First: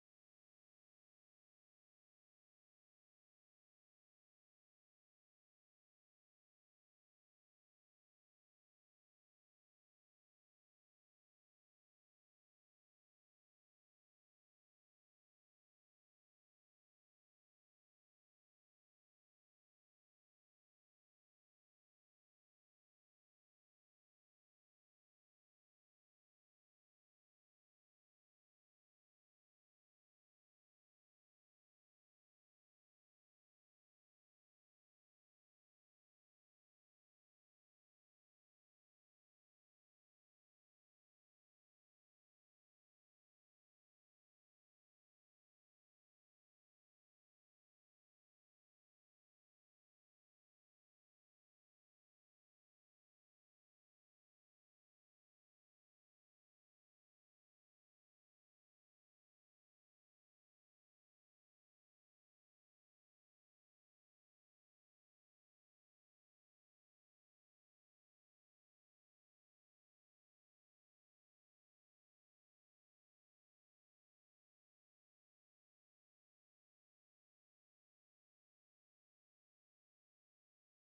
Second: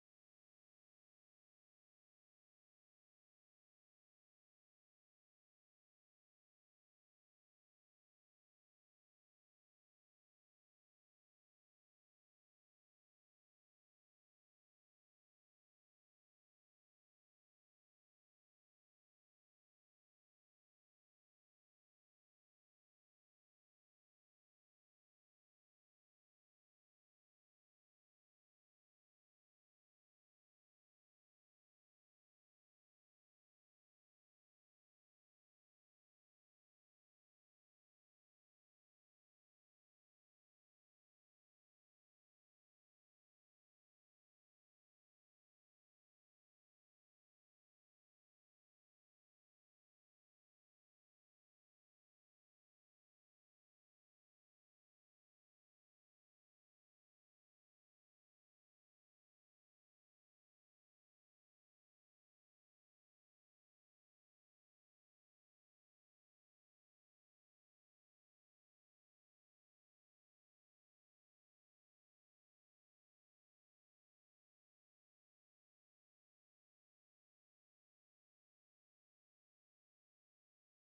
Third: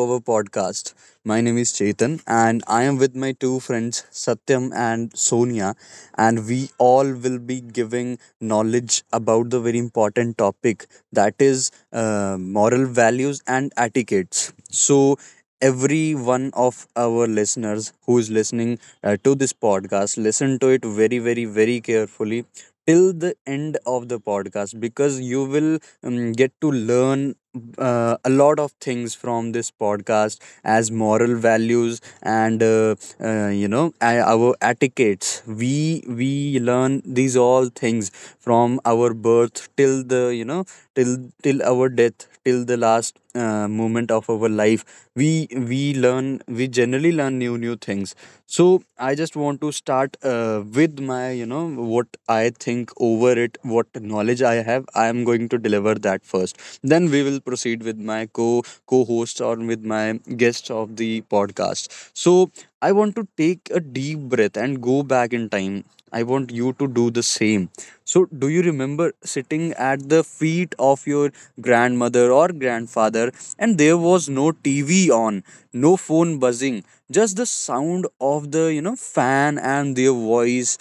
our podcast. My name is Chetan, and I am with my two friends Satyam and Sonia, and we all will be giving knowledge about the very important topic that is moral values and etiquettes. So, every one of our listeners who is listening to this podcast, listen to it very, very, very carefully till the end of the podcast, because you will get to learn a lot of things from this podcast. As moral values and our etiquettes, we learn these all things from our birth till the you know till till our death, till the last moment of our life. We we learn, we generally learn new things. So I just want to start with my, what I think over it, what knowledge I have, I am going to deliver that first. Then we will proceed with my co host, or with my guest of the podcast. So I want to take a deep breath and go back in time. I want you to do the same. So, do you remember sitting at the feet of your grandmother or grandfather, and there was no TV on, no phone buzzing, just the sound of the fan and their voice?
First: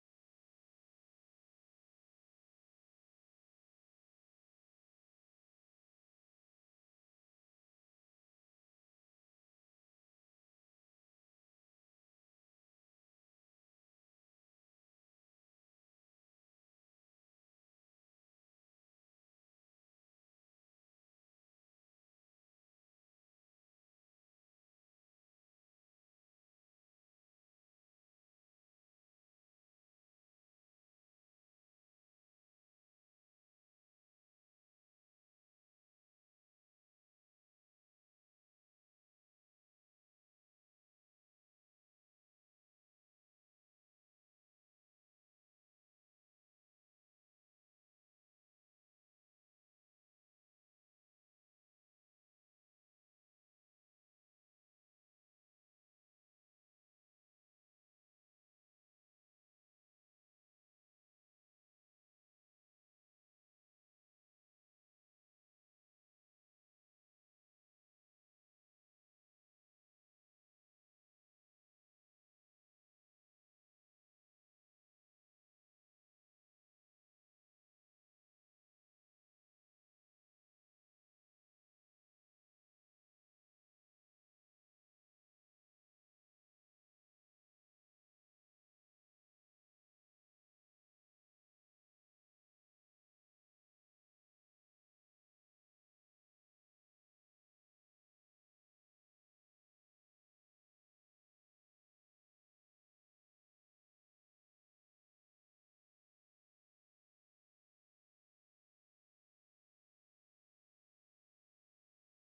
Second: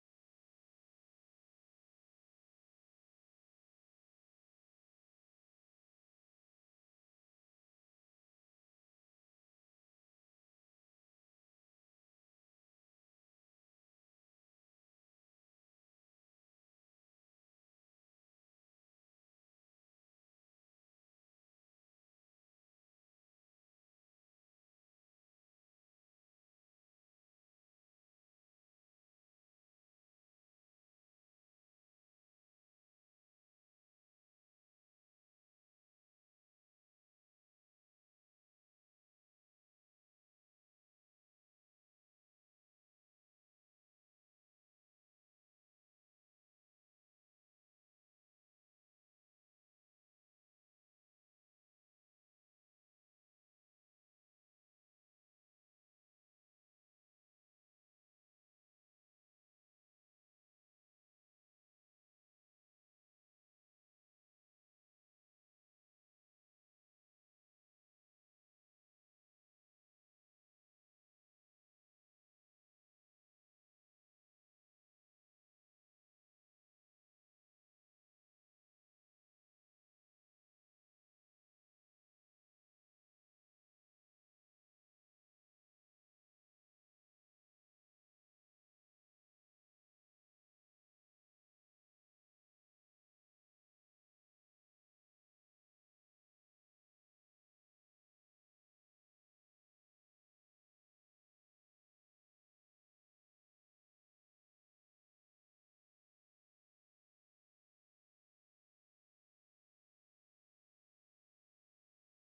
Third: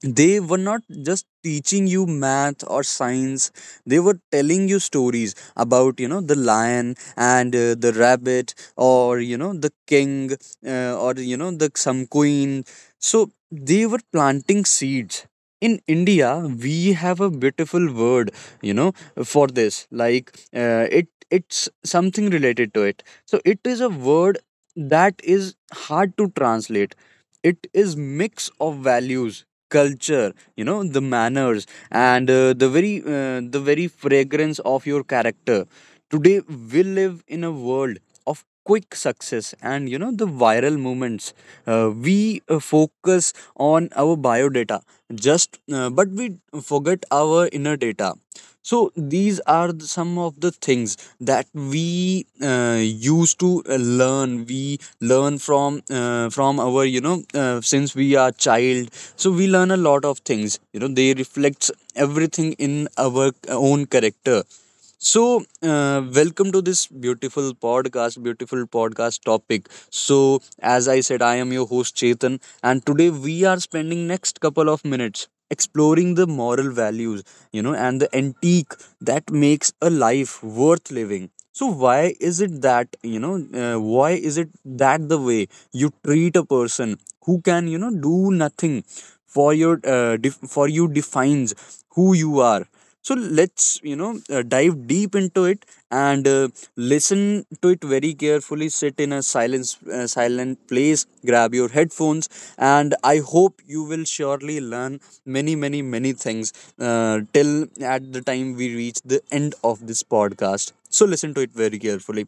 They were not just teaching you math or science, they were telling you stories about, the lion and the rabbit, or, the king, or the some queen. So they were planting seeds. In india we have a beautiful word, you know for this, like, it, it's something related to it. So it is a word that is hard to translate. It is mix of values, culture, the manners, and the very fragrance of your character. Today we live in a world of quick success and, the viral movements. We focus on our biodata, just, but we forget our inner data. So these are the- some of the things that we used to learn. We learn from our, since we are child. So we learn a lot of things, they reflects everything in our own character. So, welcome to this beautiful podcast topic. So, as I said, I am your host Chetan, and today we are spending next couple of minutes exploring the moral values, and the antique that makes a life worth living. So why is it that the way you treat a person who can, do nothing for your, for you, defines who you are. So let's, dive deep into it, and listen to it very carefully, sit in a silence, silent place, grab your headphones, and I hope you will surely learn many, many, many things, till at the time we reach the end of this podcast. So listen to it very carefully.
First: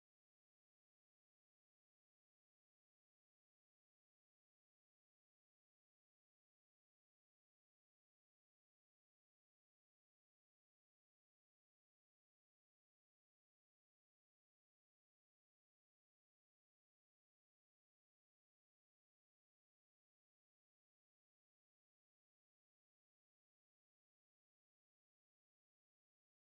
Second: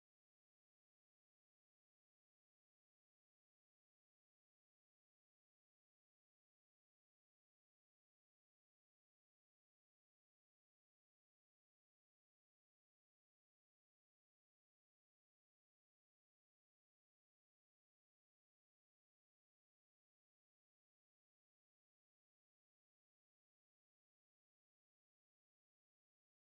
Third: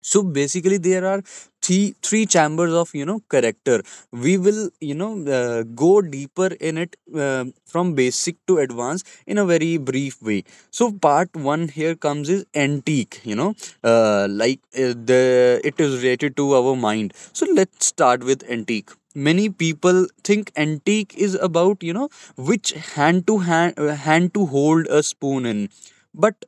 So basically there are three chambers of, character. We will go deeper in it, from basic to advanced in a very brief way. So part one here comes is antique. The it is related to our mind. So let's start with antique. Many people think antique is about, which hand to hold a spoon in. But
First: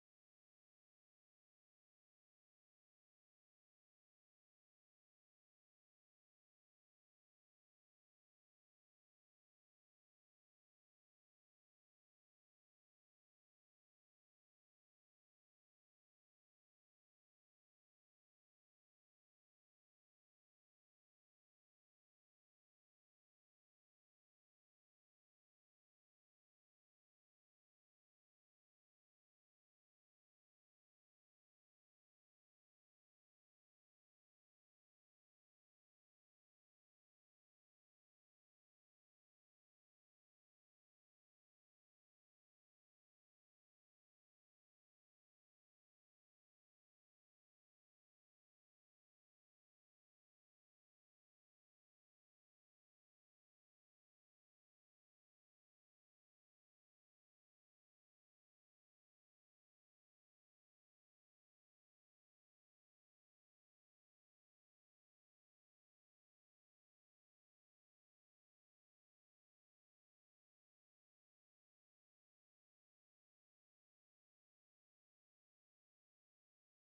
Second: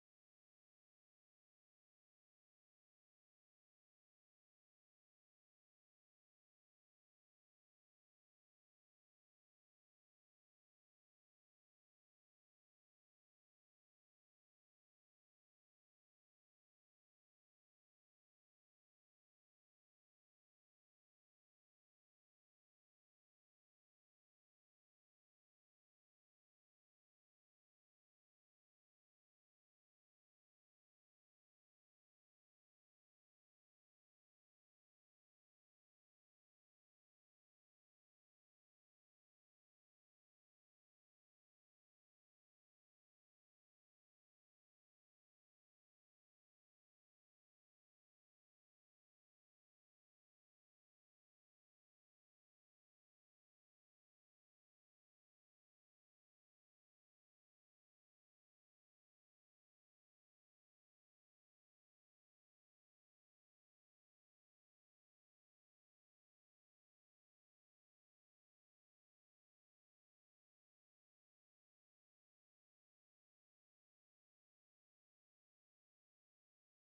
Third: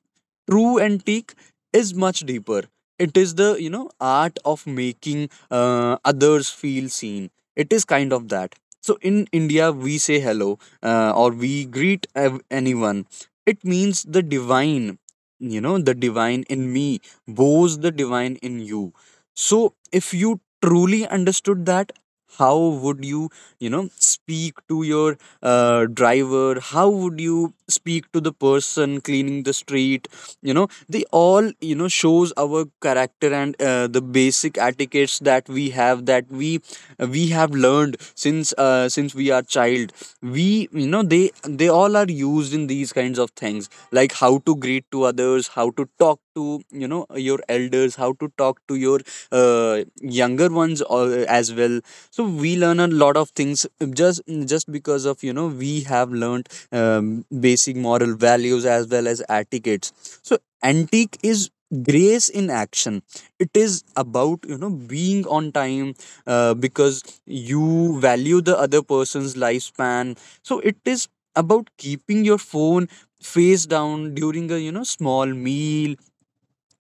true antique is much deeper. It is the, art of making others feel seen. It is kind of that. So in india we say hello, or we greet anyone. It means the divine, the divine in me bows the divine in you. So if you truly understood that, how would you, you know speak to your driver? How would you speak to the person cleaning the street? They all, shows our character, and the basic etiquettes that we have, that we have learned since we are child. We you know they they all are used in these kinds of things, like how to greet to others, how to talk to, your elders, how to talk to your younger ones, as well. So we learn a lot of things, just because of, we have learned basic moral values as well as etiquettes. So antique is grace in action. It is about, being on time, because you value the other person's lifespan. So it is about keeping your phone face down during a, small meal.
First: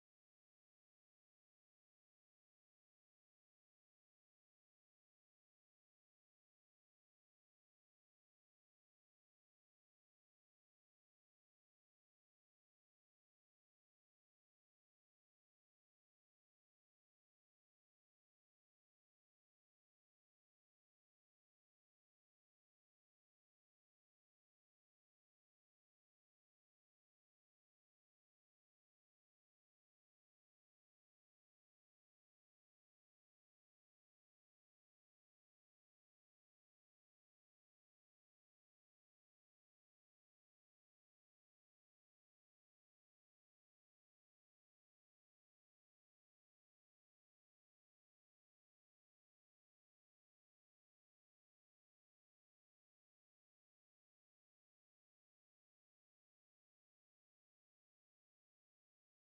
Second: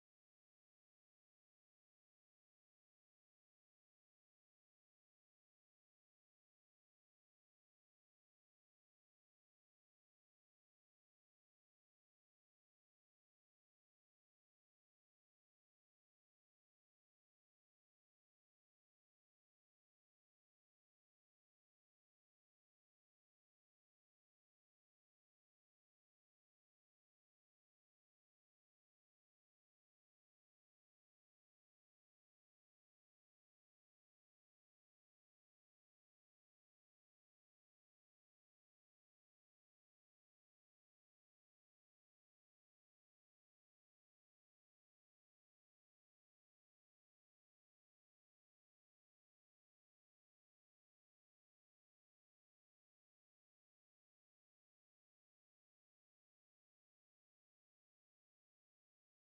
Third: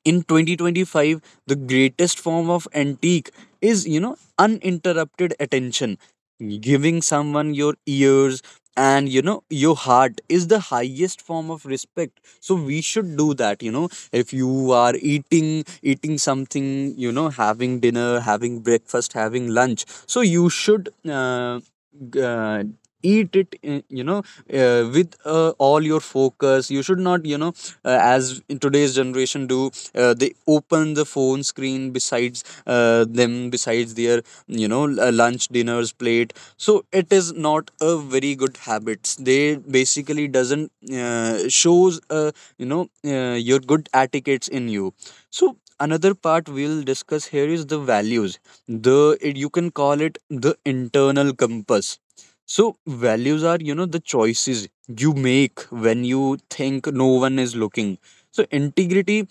In 2025, the greatest form of antique is, uninterrupted attention. Giving someone your ears, and, your heart, is the highest form of respect. So we should do that. If you are eating something, having dinner, having breakfast, having lunch, so you should, g- uh, eat it, with all your focus. You should not, as in today's generation do, they open the phone screen besides them, besides their, lunch dinners plate. So it is not a very good habits. They basically doesn't shows, your good etiquettes in you. So another part we'll discuss here is the values. The It, you can call it the internal compass. So values are, the choices you make when you think no one is looking. So integrity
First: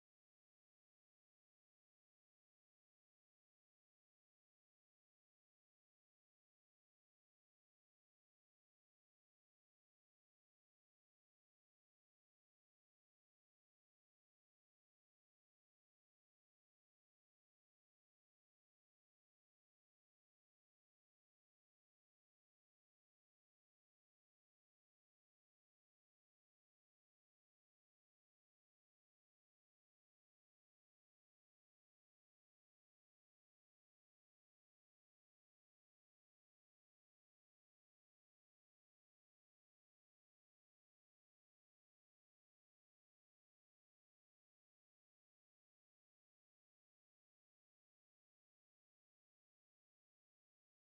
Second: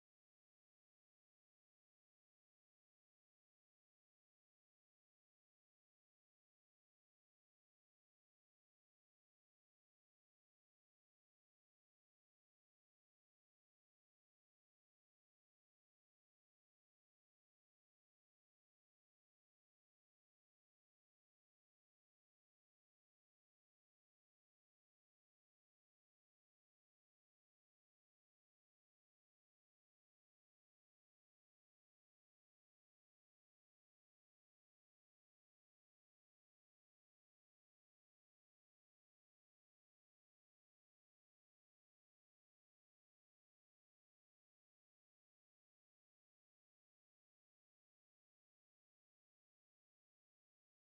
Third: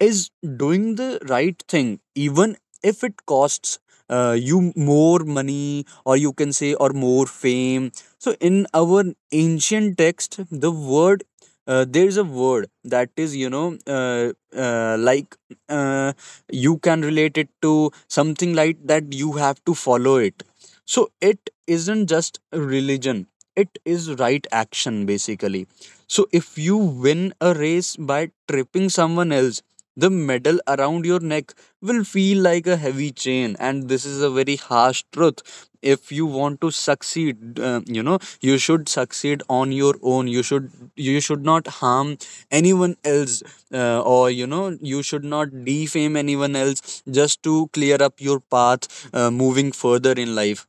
is doing the right thing, even if it costs you more money, or you can say, or more fame. So in our ancient text, the word, there is a word that is, uh, like uh, you can relate it to something like that. You have to follow it. So it isn't just religion, it is right action basically. So if you win a race by tripping someone else, the medal around your neck will feel like a heavy chain. And this is a very harsh truth. If you want to succeed, you should succeed on your own. You should not harm anyone else, or you should not defame anyone else, just to clear up your path, moving further in life.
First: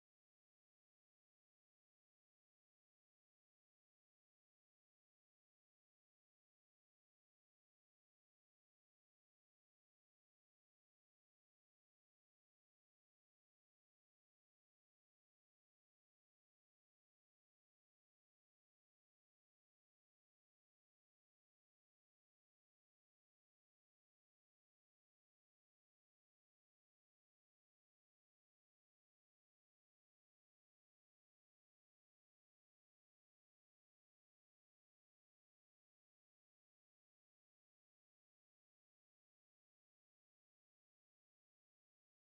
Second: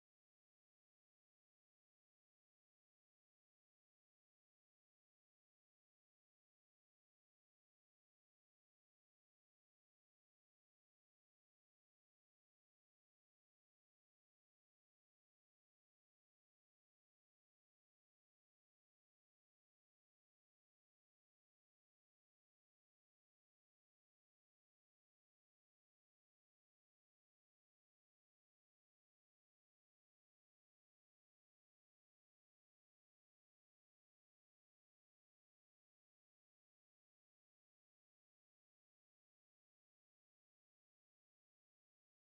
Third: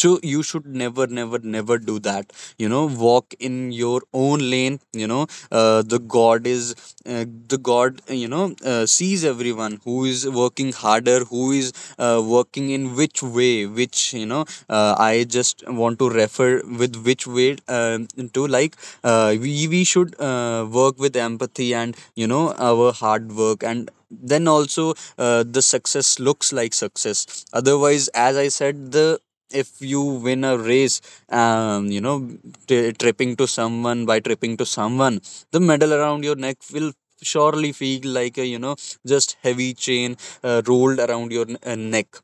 So you should never do that. Walk in your own lane. The god is, the god sees everyone who is working harder, who is working in which way, which, I just want to refer with which way, to like we should, work with empathy, and, our hard work, and then also, the success looks like success. Otherwise, as I said, the — if you win a race, you know t- tripping to someone by tripping to someone, the medal around your neck will surely feel like a, just heavy chain, rolled around your neck.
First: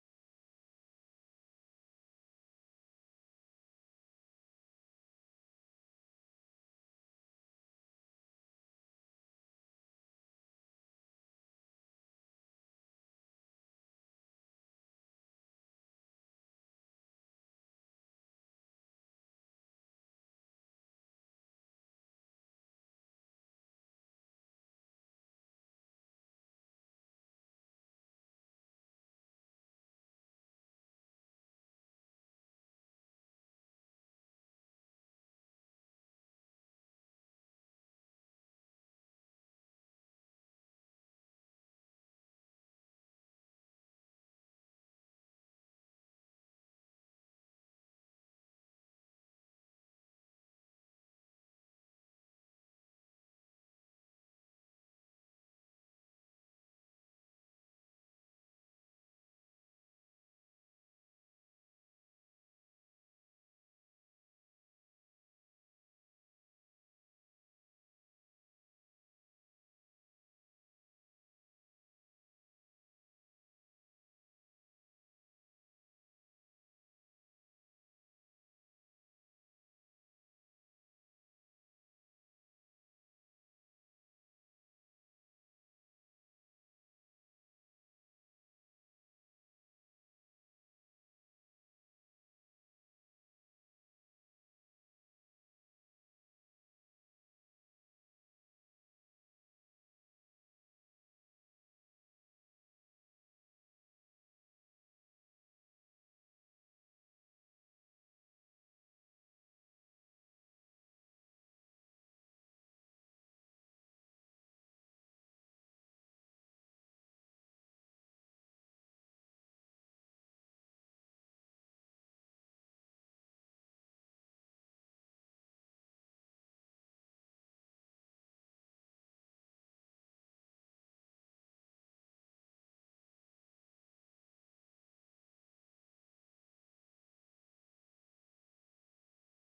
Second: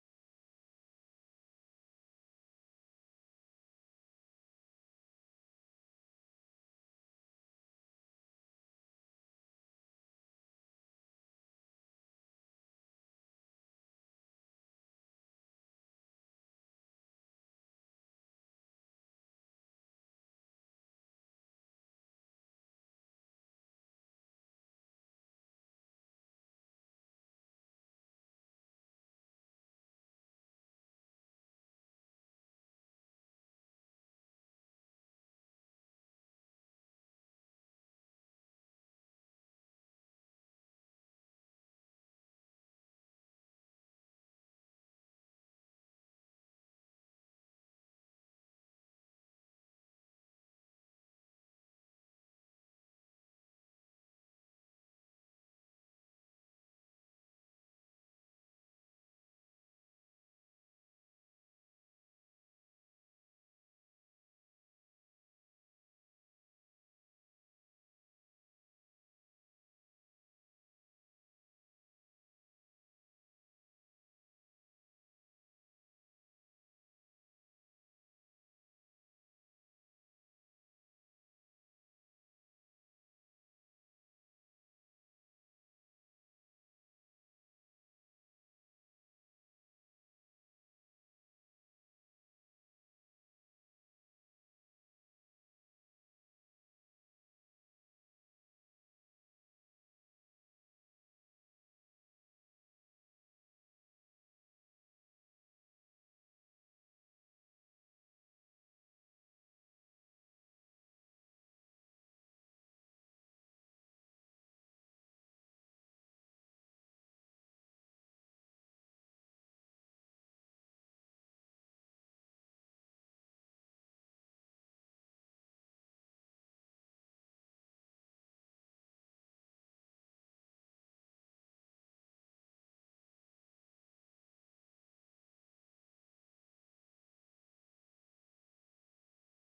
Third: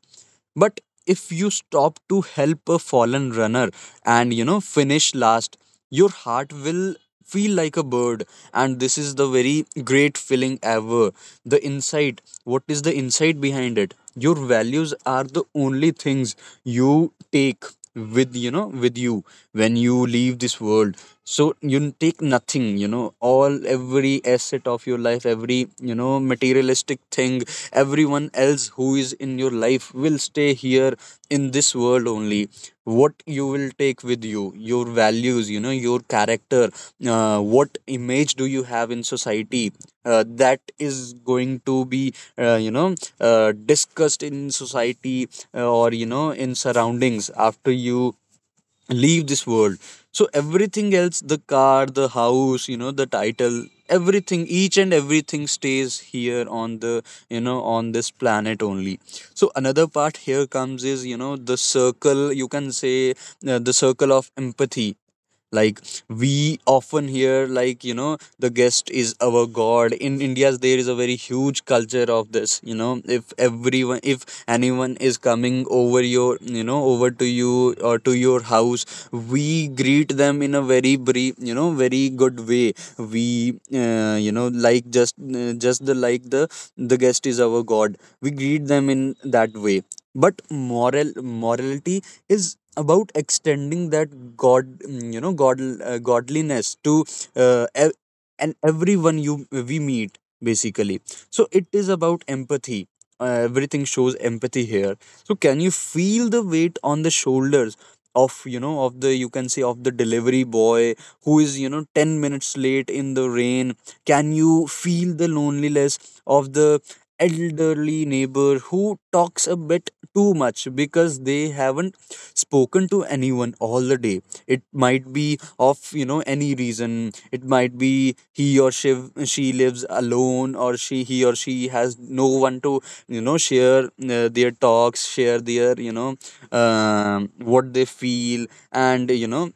But if you stop to help a fallen runner, and, finish last, your heart will feel like a bird. And this is the very great feeling ever. The insight — what is the insight behind it? Your values are the only things you take with you when you leave this world. So you take nothing, all, every asset of your life, every, materialistic thing, everyone else who is in your life will stay here in this world only. What you will take with you, your values, your character, what image do you have in society, that is going to be, discussed in society, or in surroundings after you leave this world. So everything else, the car, the house, the title, everything, each and everything, stays here on the, on this planet only. So another part here comes is, the circle, you can say, the circle of empathy. Like, we often hear, like, the guest is our god. In india there is a very huge culture of this. If everyone, if anyone is coming over your, over to you or to your house, we greet them in a very brief, very good way. We, like, just, just the, like the guest is our god. We greet them in that way. But morality is about extending that godliness to, uh, ev- and everyone you we meet basically. So it is about empathy. Everything shows empathy here. So can you feel the weight on the shoulders of the, you can say, of the delivery boy who is 10 minutes late in the rain. Can you feel the loneliness of the elderly neighbor who talks a bit too much because they haven't spoken to anyone all the day? It might be of any reason. It might be he or she lives alone, or she he or she has no one to share their talks, share their what they feel, and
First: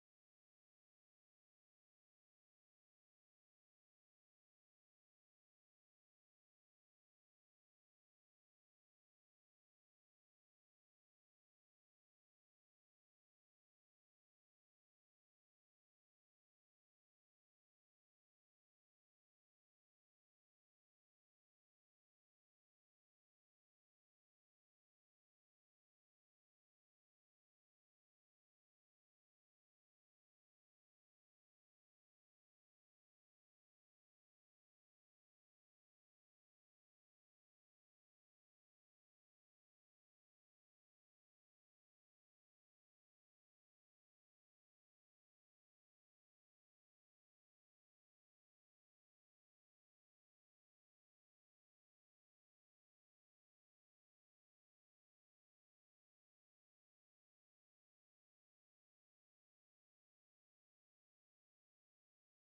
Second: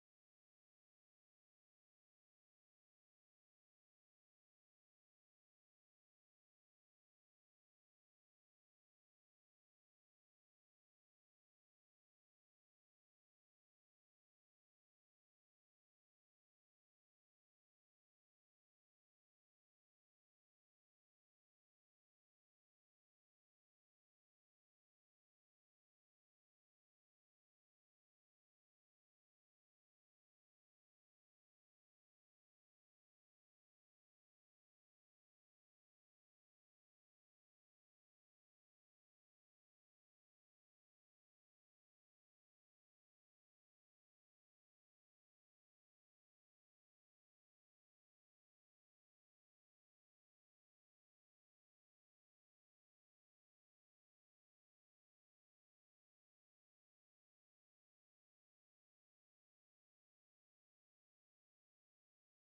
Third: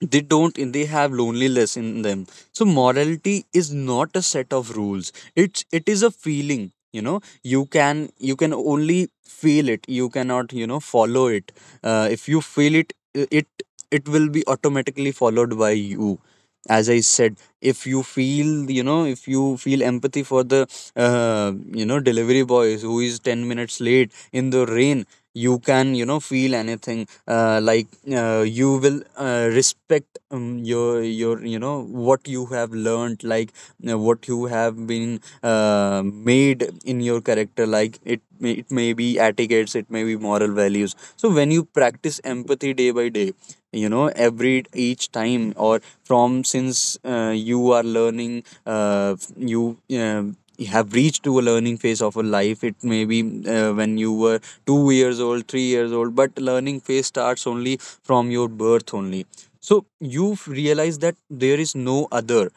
they don't, and they have loneliness in them. So morality is not a set of rules, it is a feeling. You know, you can, you can only feel it. You cannot, follow it. If you feel it, it it will be automatically followed by you. As I said, if you feel, if you feel empathy for the uh, delivery boys who is 10 minutes late in the rain, you can, feel anything like. You will respect your what you have learned, like what you have been made in your character, like it may be etiquettes, it may be moral values. So when you practice empathy day by day, every each time, or from since you are learning, you have reached to a learning phase of a life. It may be when you were 2 years old, 3 years old, but learning phase starts only from your birth only. So you realize that there is no other,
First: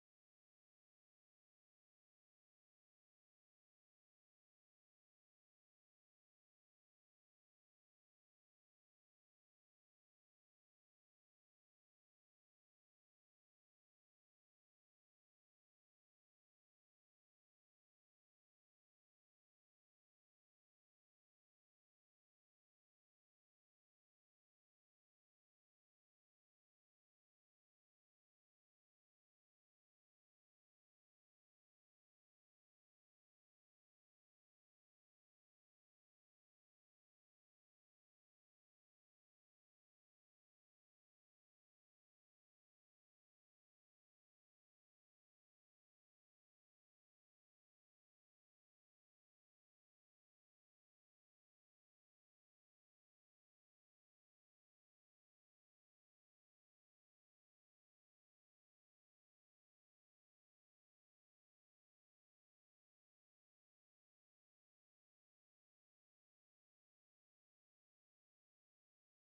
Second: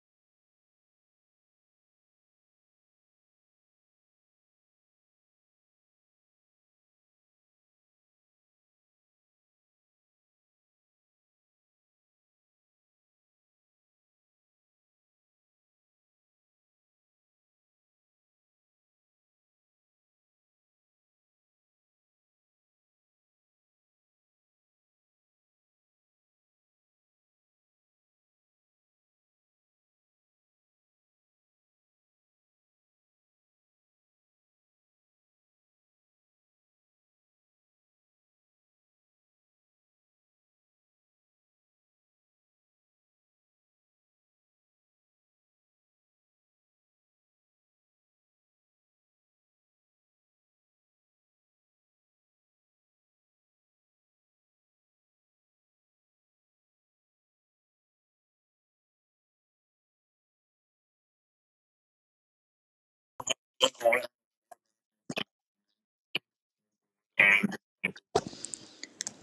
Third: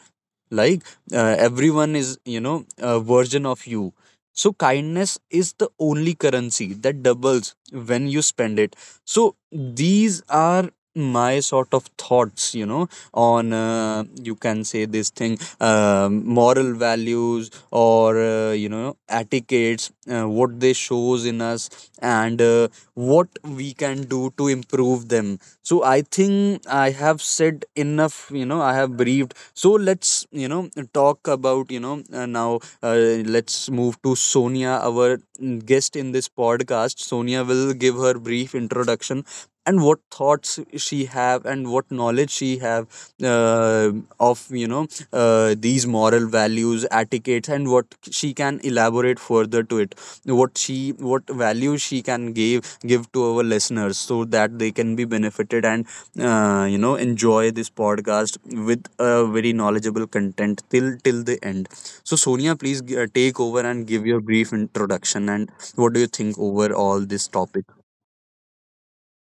like everyone is a version of you. So kindness is the only currency that doubles when you spend it. So these are my sort of thoughts, on you can say, this thing, moral values or, etiquettes what they shows in us, and what we can do to improve them. So I think I have said enough. I have briefed, so let's, talk about, now, let's move to Sonia, our guest in this podcast. Sonia will give her brief introduction and what thoughts she have and what knowledge she have uh, of, these moral values, etiquettes, and what she can elaborate further to it, what she, what value she can give to our listeners so that they can be benefited and enjoy this podcast with a very knowledgeable content till the end. So Sonia, please take over and give your brief introduction and what do you think over all this topic.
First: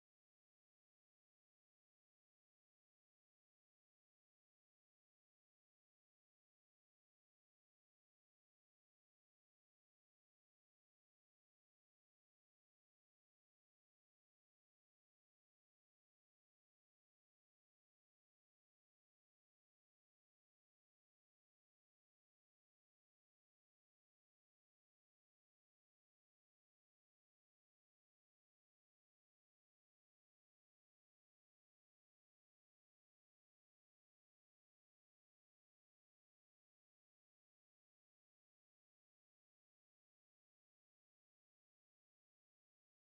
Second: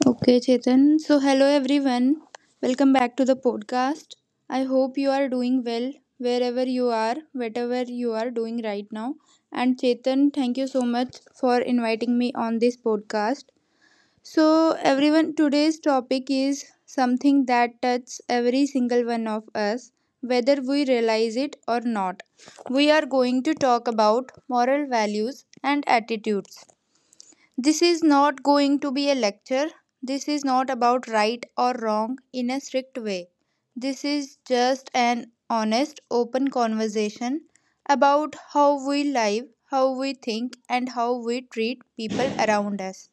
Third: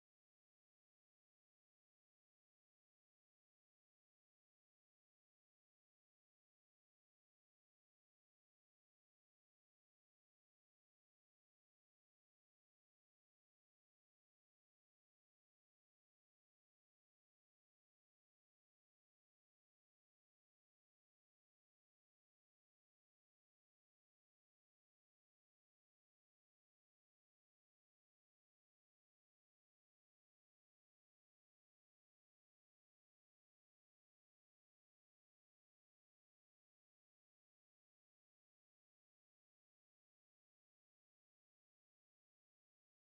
Okay, Chetan. So, hello everyone. Welcome back to the podcast. I hope you are doing well wherever you are, whatever you are doing right now. And, Chetan, thank you so much for inviting me on this podcast. So, everyone, today's topic is something that touches every single one of us, whether we realize it or not. We are going to talk about moral values and attitudes. This is not going to be a lecture. This is not about right or wrong in a strict way. This is just an honest, open conversation about how we live, how we think, and how we treat people around us.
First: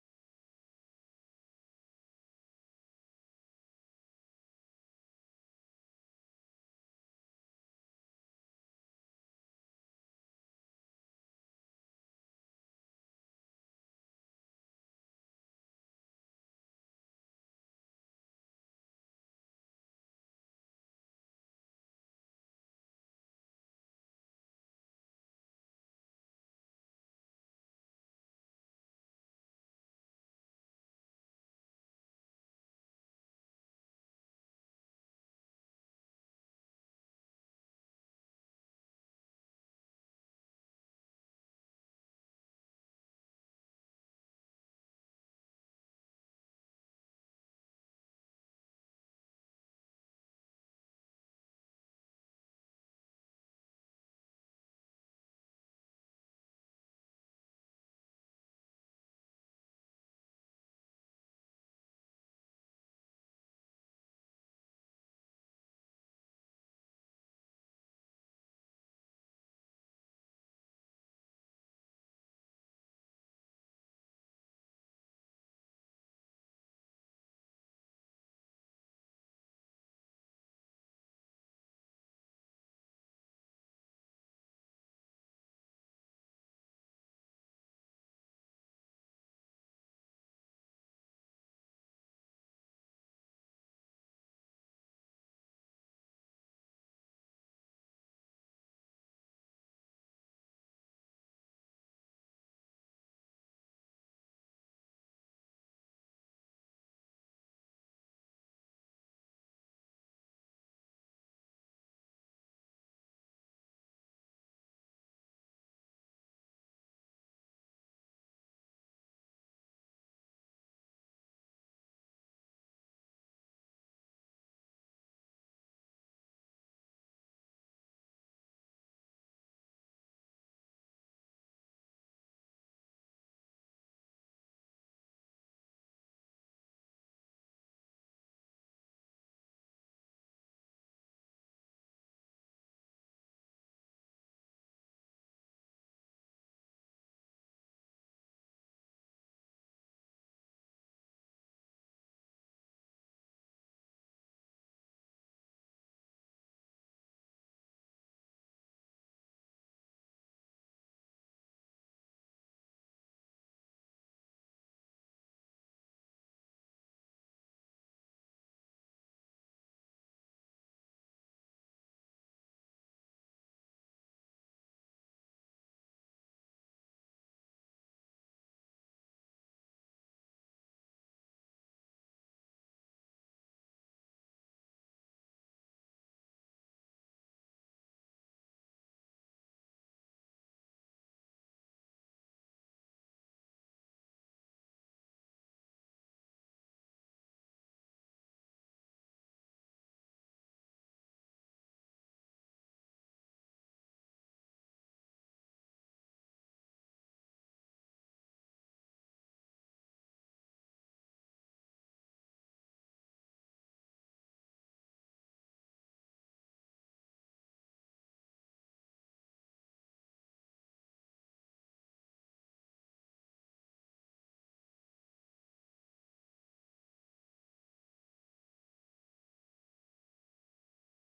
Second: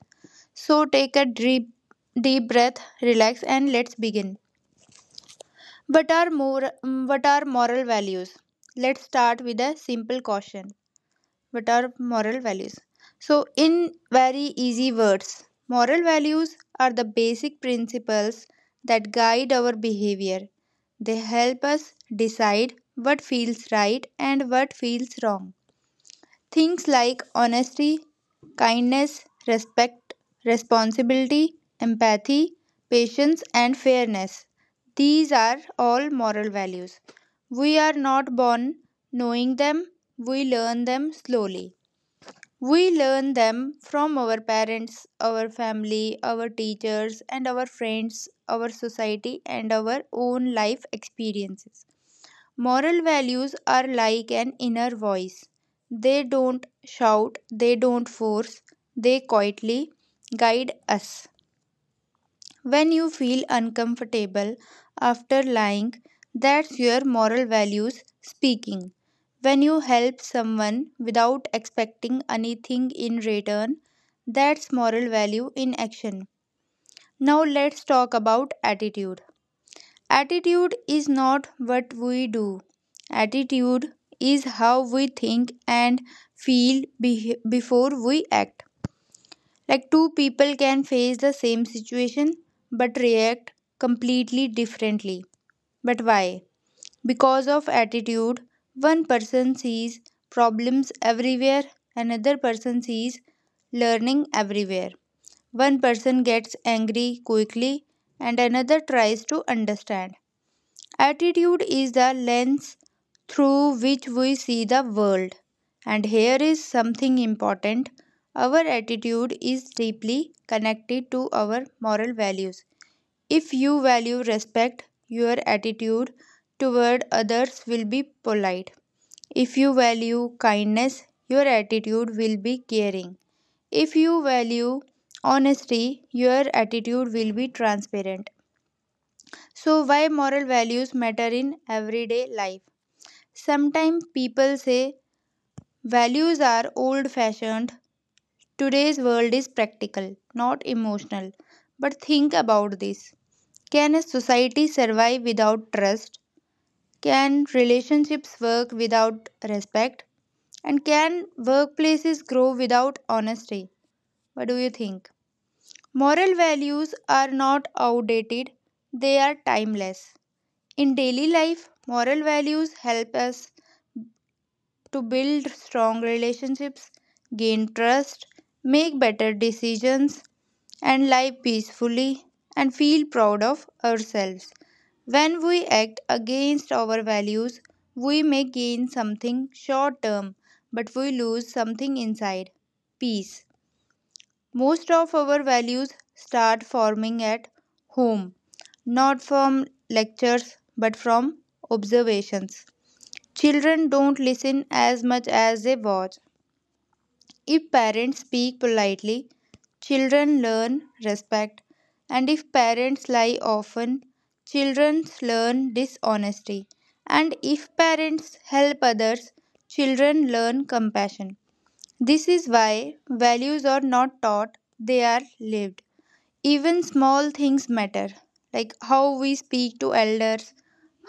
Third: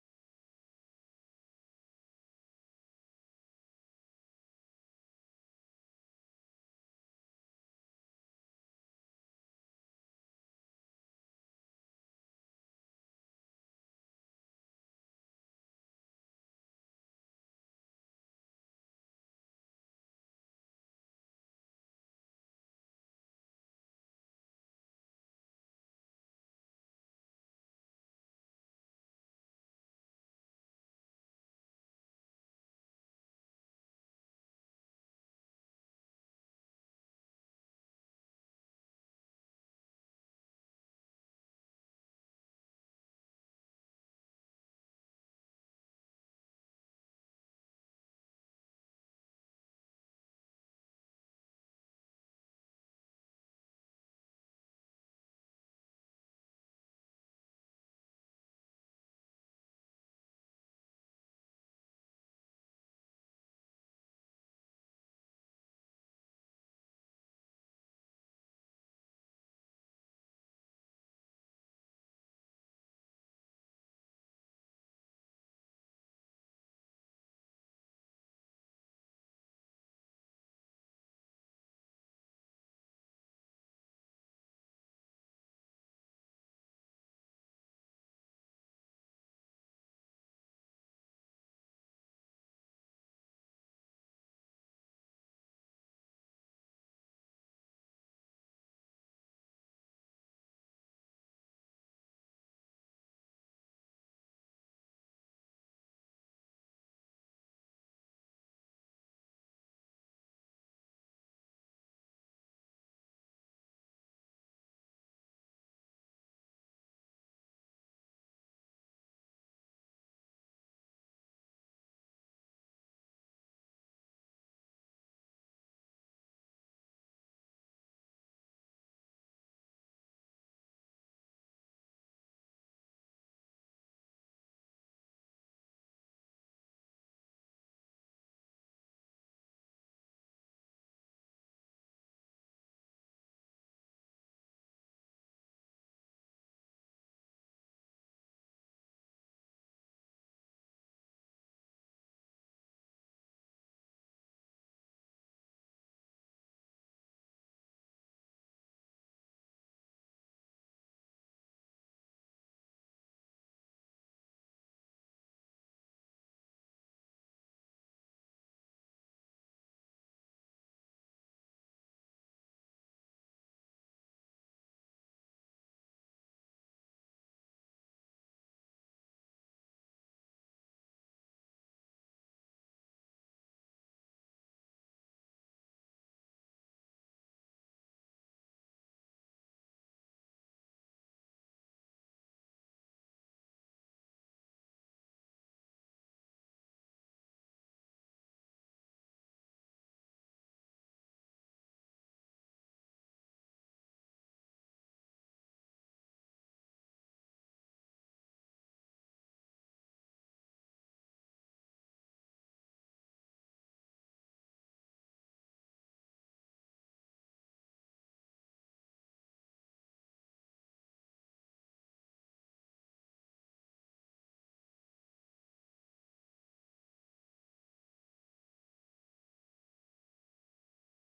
So take a deep, deep breath, relax, and let's begin. What are moral values? Let's start with a simple caution: what are moral values? So, in very easy words, moral values are the basic principles that guide our behavior. They help us decide what feels right and what feels wrong. Things like honesty, kindness, respect, responsibility, empathy, patience, and fairness. These are all moral values. We are not born knowing them, we learn them slowly. We learn them from our parents, our family, our teachers, and our friends, our society, and our own life experiences. Moral values are like an inner voice. They don't shout, they don't force, they quietly guide us. When you feel uncomfortable after lying, that's your moral values speaking. When you help someone without expecting anything in return, that's moral value in action. Now let's talk about attitude. Attitude is not what we do. Attitude is how we think and feel before we act. Like two people can face the same situation but react completely differently. But why? Because of attitude, one person sees problems everywhere, another person sees learning everywhere. One person gets angry quickly and another tries to understand. Attitude is the lens through which we see the world. And here is something important: our attitude is deeply connected to our moral values. If you value respect, your attitude toward others will be polite. If you value kindness, your attitude will be caring. If you value honesty, your attitude will be transparent. So, why moral values matter in everyday life? Sometimes people say values are old fashioned. Today's world is practical, not emotional. But think about this: can a society survive without trust? Can relationships work without respect? And can workplaces grow without honesty? What do you think? Moral values are not outdated, they are timeless. In daily life, moral values help us to build strong relationships, gain trust, make better decisions, and live peacefully and feel proud of ourselves. When we act against our values, we may gain something short term, but we lose something inside: peace. Most of our values start forming at home, not from lectures but from observations. Children don't listen as much as they watch. If parents speak politely, children learn respect. And if parents lie often, children learn dishonesty. And if parents help others, children learn compassion. This is why values are not taught, they are lived. Even small things matter, like how we speak to elders,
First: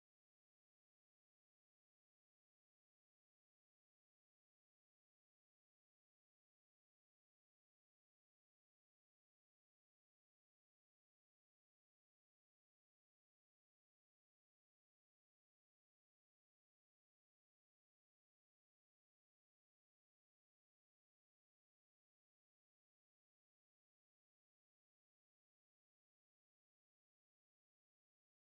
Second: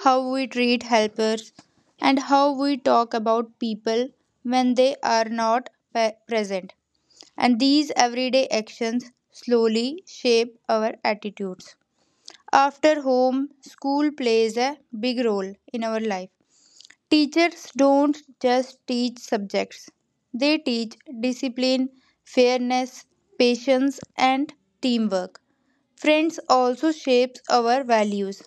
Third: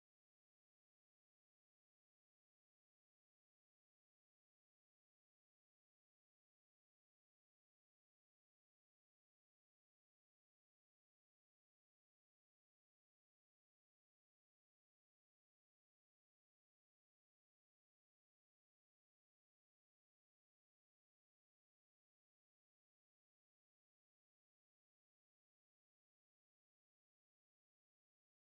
how we treat helpers, and how we talk about people when they are not present. And these everyday actions slowly shape our attitudes. After home, school plays a big role in our life. Teachers don't just teach subjects, they teach discipline, fairness, patience, and teamwork. Friends also shapes our values,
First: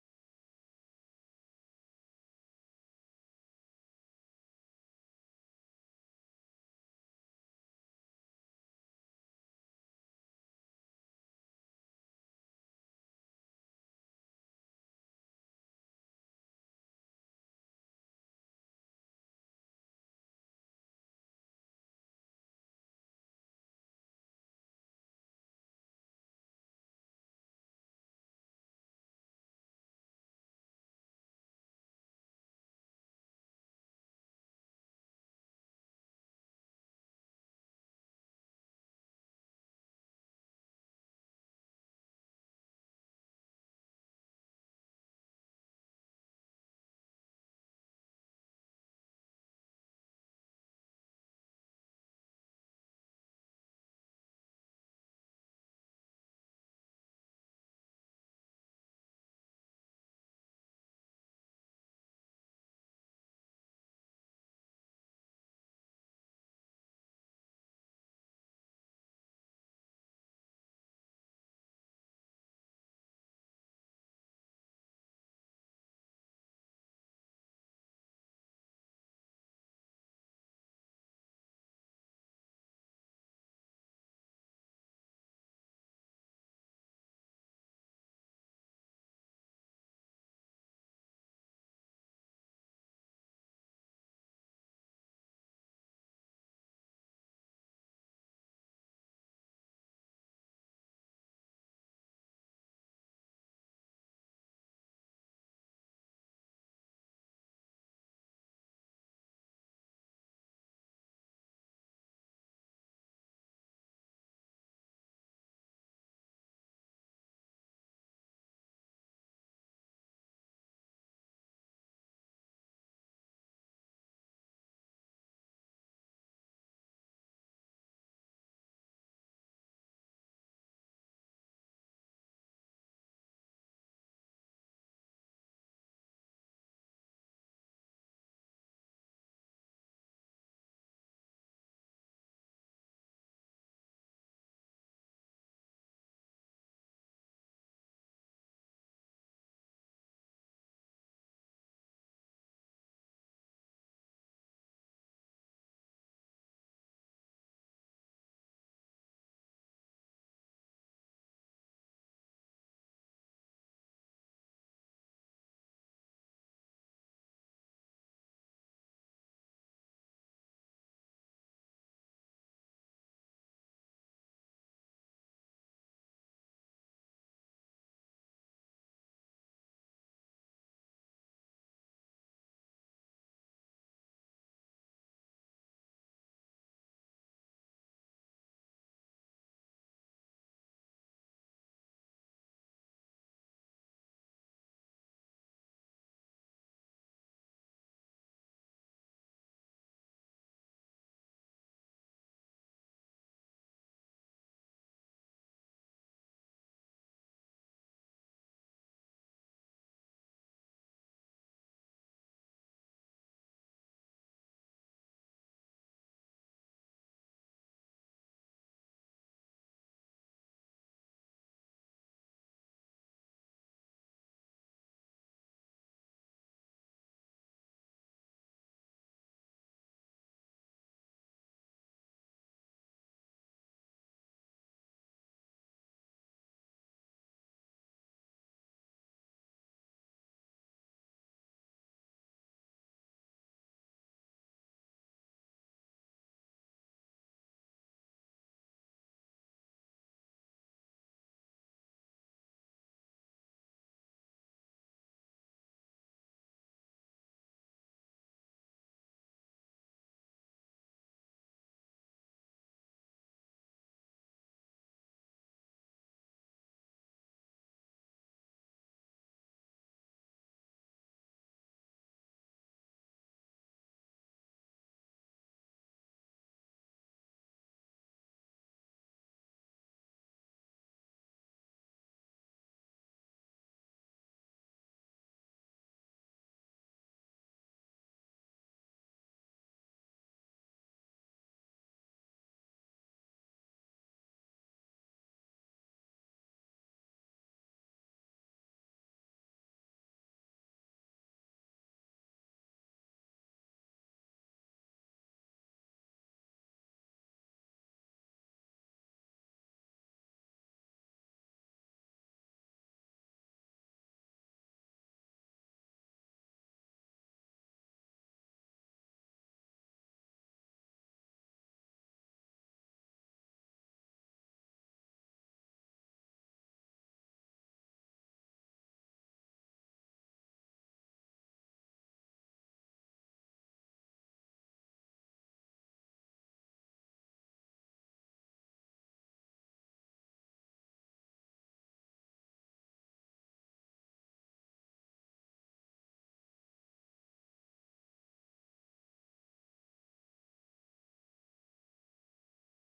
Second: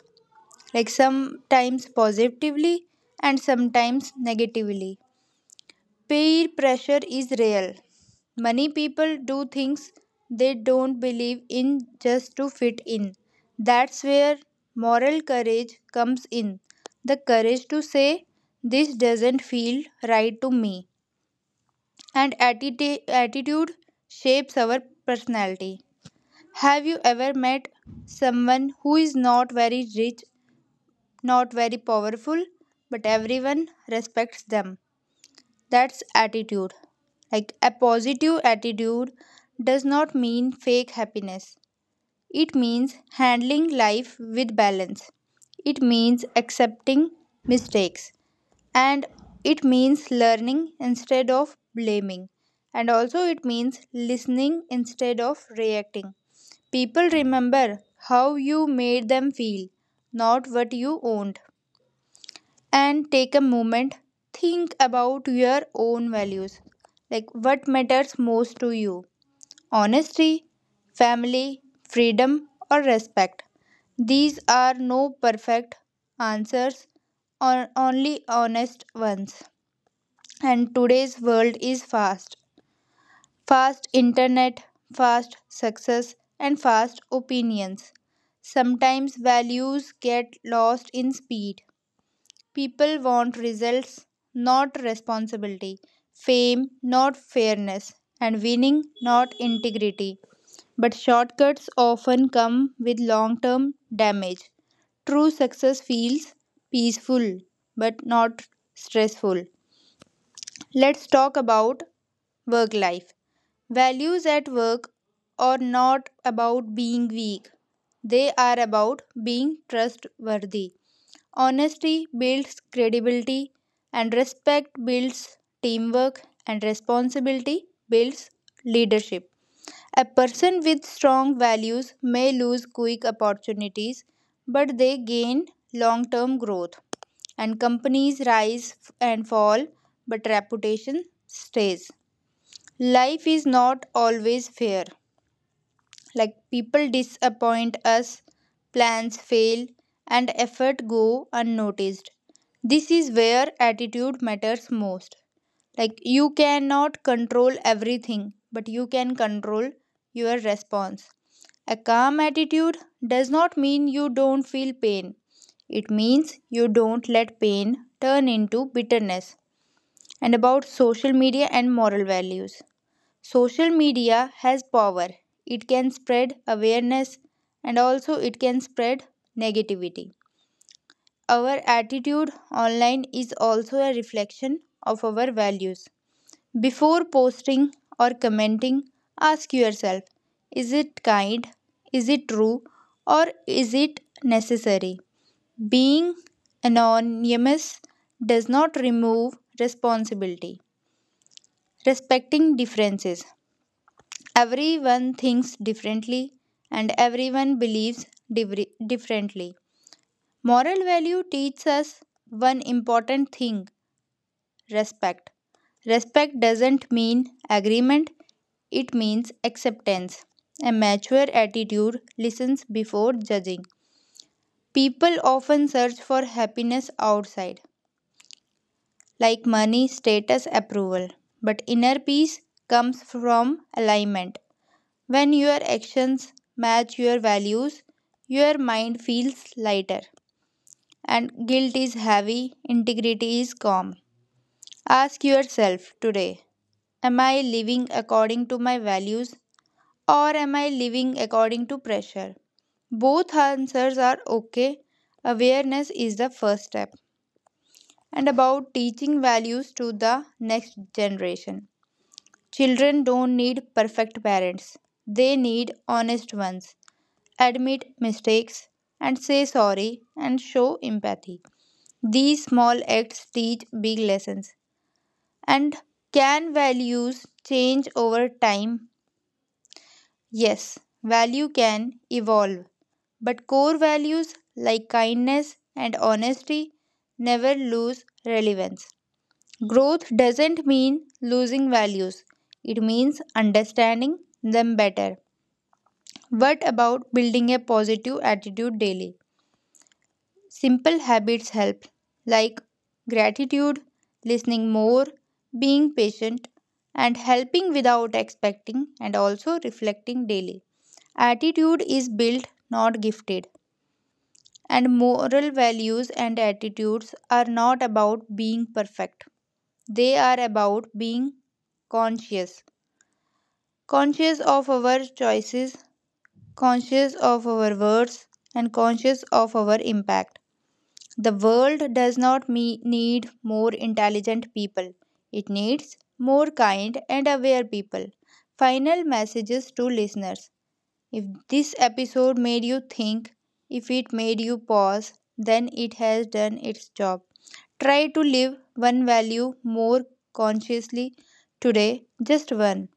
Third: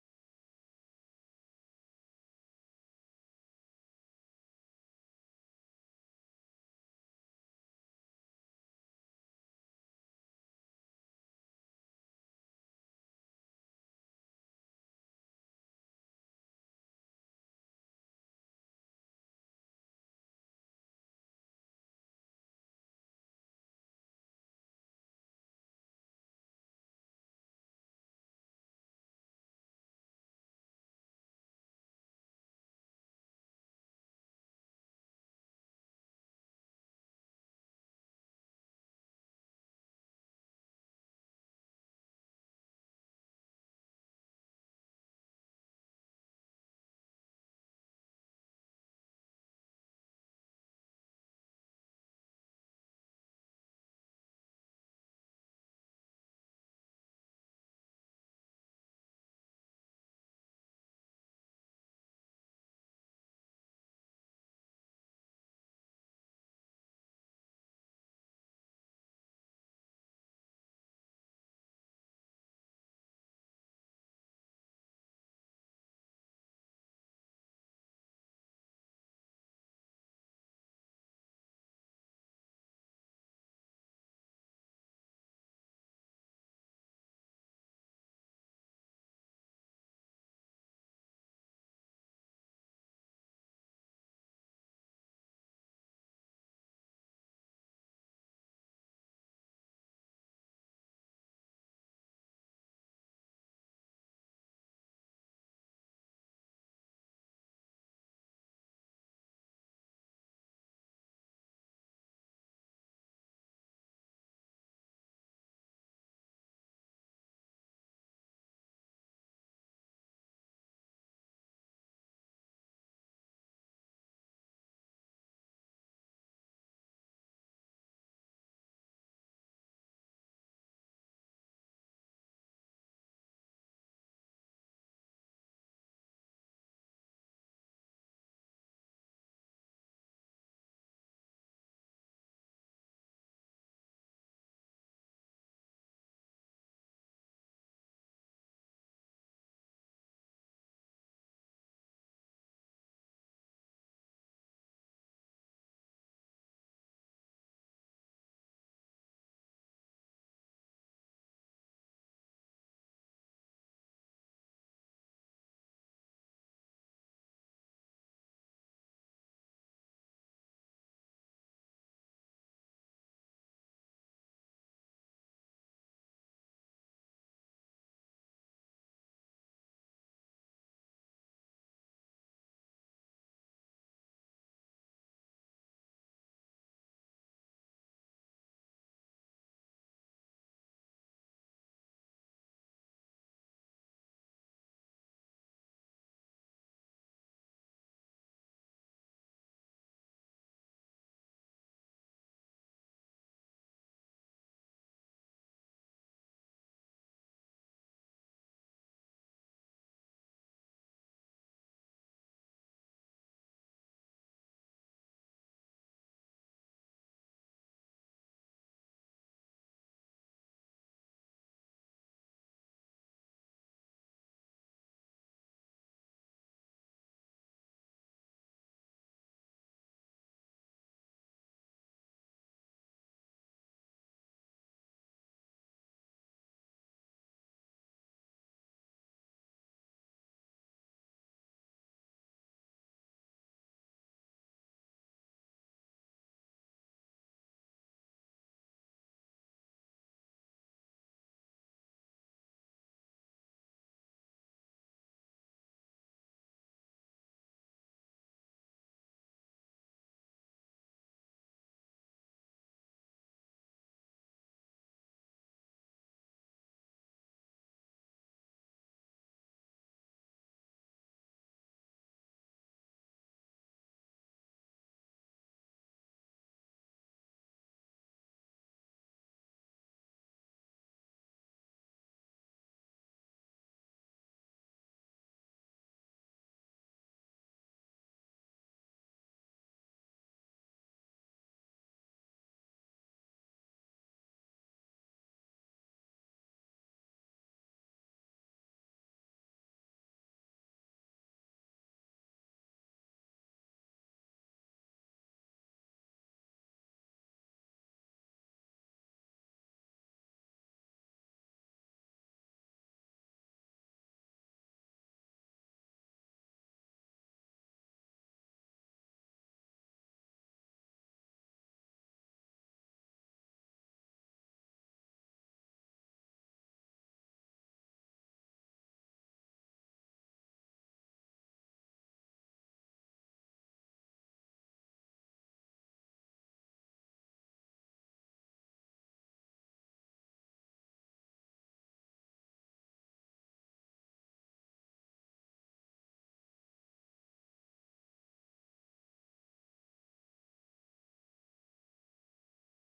like sometimes positively and sometimes negatively. Peer pressure is real. Many people do things they don't believe in just to fit in. That's where moral courage comes in, the courage to say this doesn't feel right to me. And attitude shapes our personality. Have you ever met someone who is not very rich, not very powerful, but everyone respects them? That's attitude. Like a positive attitude does not mean fake happiness. It means handling life with balance. It means accepting mistakes, and it means learning instead of blaming, and also it means listening instead of reacting. People remember how you made them feel, not what you owned. And take a moment, think about your own values, like what matters most to you: honesty, family, freedom or respect? These are no perfect answers, or only honest ones. And today's world is fast: fast internet, fast success and fast opinions. Sometimes values get lost in speed. People want results, not responsibility; fame, not fairness; and winning, not integrity. But shortcuts often come with long term damage. True success feels peaceful, but not stressful. Let's talk about work life. Values at work are not about being weak, they are about being trustworthy. Honesty builds credibility, and respect builds teamwork, and responsibility builds leadership. A person with strong values may lose quick opportunities, but they gain long term growth. And companies rise and fall, but reputation stays. Life is not always fair. Like, people disappoint us, plans fail, and effort go unnoticed. This is where attitude matters most. Like, you cannot control everything, but you can control your response. A calm attitude does not mean you don't feel pain. It means you don't let pain turn into bitterness. And about social media and moral values. Social media has power. It can spread awareness, and also it can spread negativity. Our attitude online is also a reflection of our values. Before posting or commenting, ask yourself: is it kind, is it true, or is it necessary? Being anonymous does not remove responsibility. Respecting differences: everyone thinks differently and everyone believes differently. Moral value teaches us one important thing: respect. Respect doesn't mean agreement, it means acceptance. A mature attitude listens before judging. People often search for happiness outside, like money, status, approval. But inner peace comes from alignment. When your actions match your values, your mind feels lighter. And guilt is heavy, integrity is calm. Ask yourself today: am I living according to my values, or am I living according to pressure? Both answers are okay. Awareness is the first step. And about teaching values to the next generation. Children don't need perfect parents, they need honest ones. Admit mistakes and say sorry and show empathy. These small acts teach big lessons. And can values change over time? Yes, value can evolve, but core values like kindness and honesty never lose relevance. Growth doesn't mean losing values, it means understanding them better. What about building a positive attitude daily? Simple habits help, like gratitude, listening more, being patient, and helping without expecting, and also reflecting daily. Attitude is built, not gifted. And moral values and attitudes are not about being perfect, they are about being conscious. Conscious of our choices, conscious of our words, and conscious of our impact. The world does not need more intelligent people. It needs more kind and aware people. Final messages to listeners. If this episode made you think, if it made you pause, then it has done its job. Try to live one value more consciously today, just one.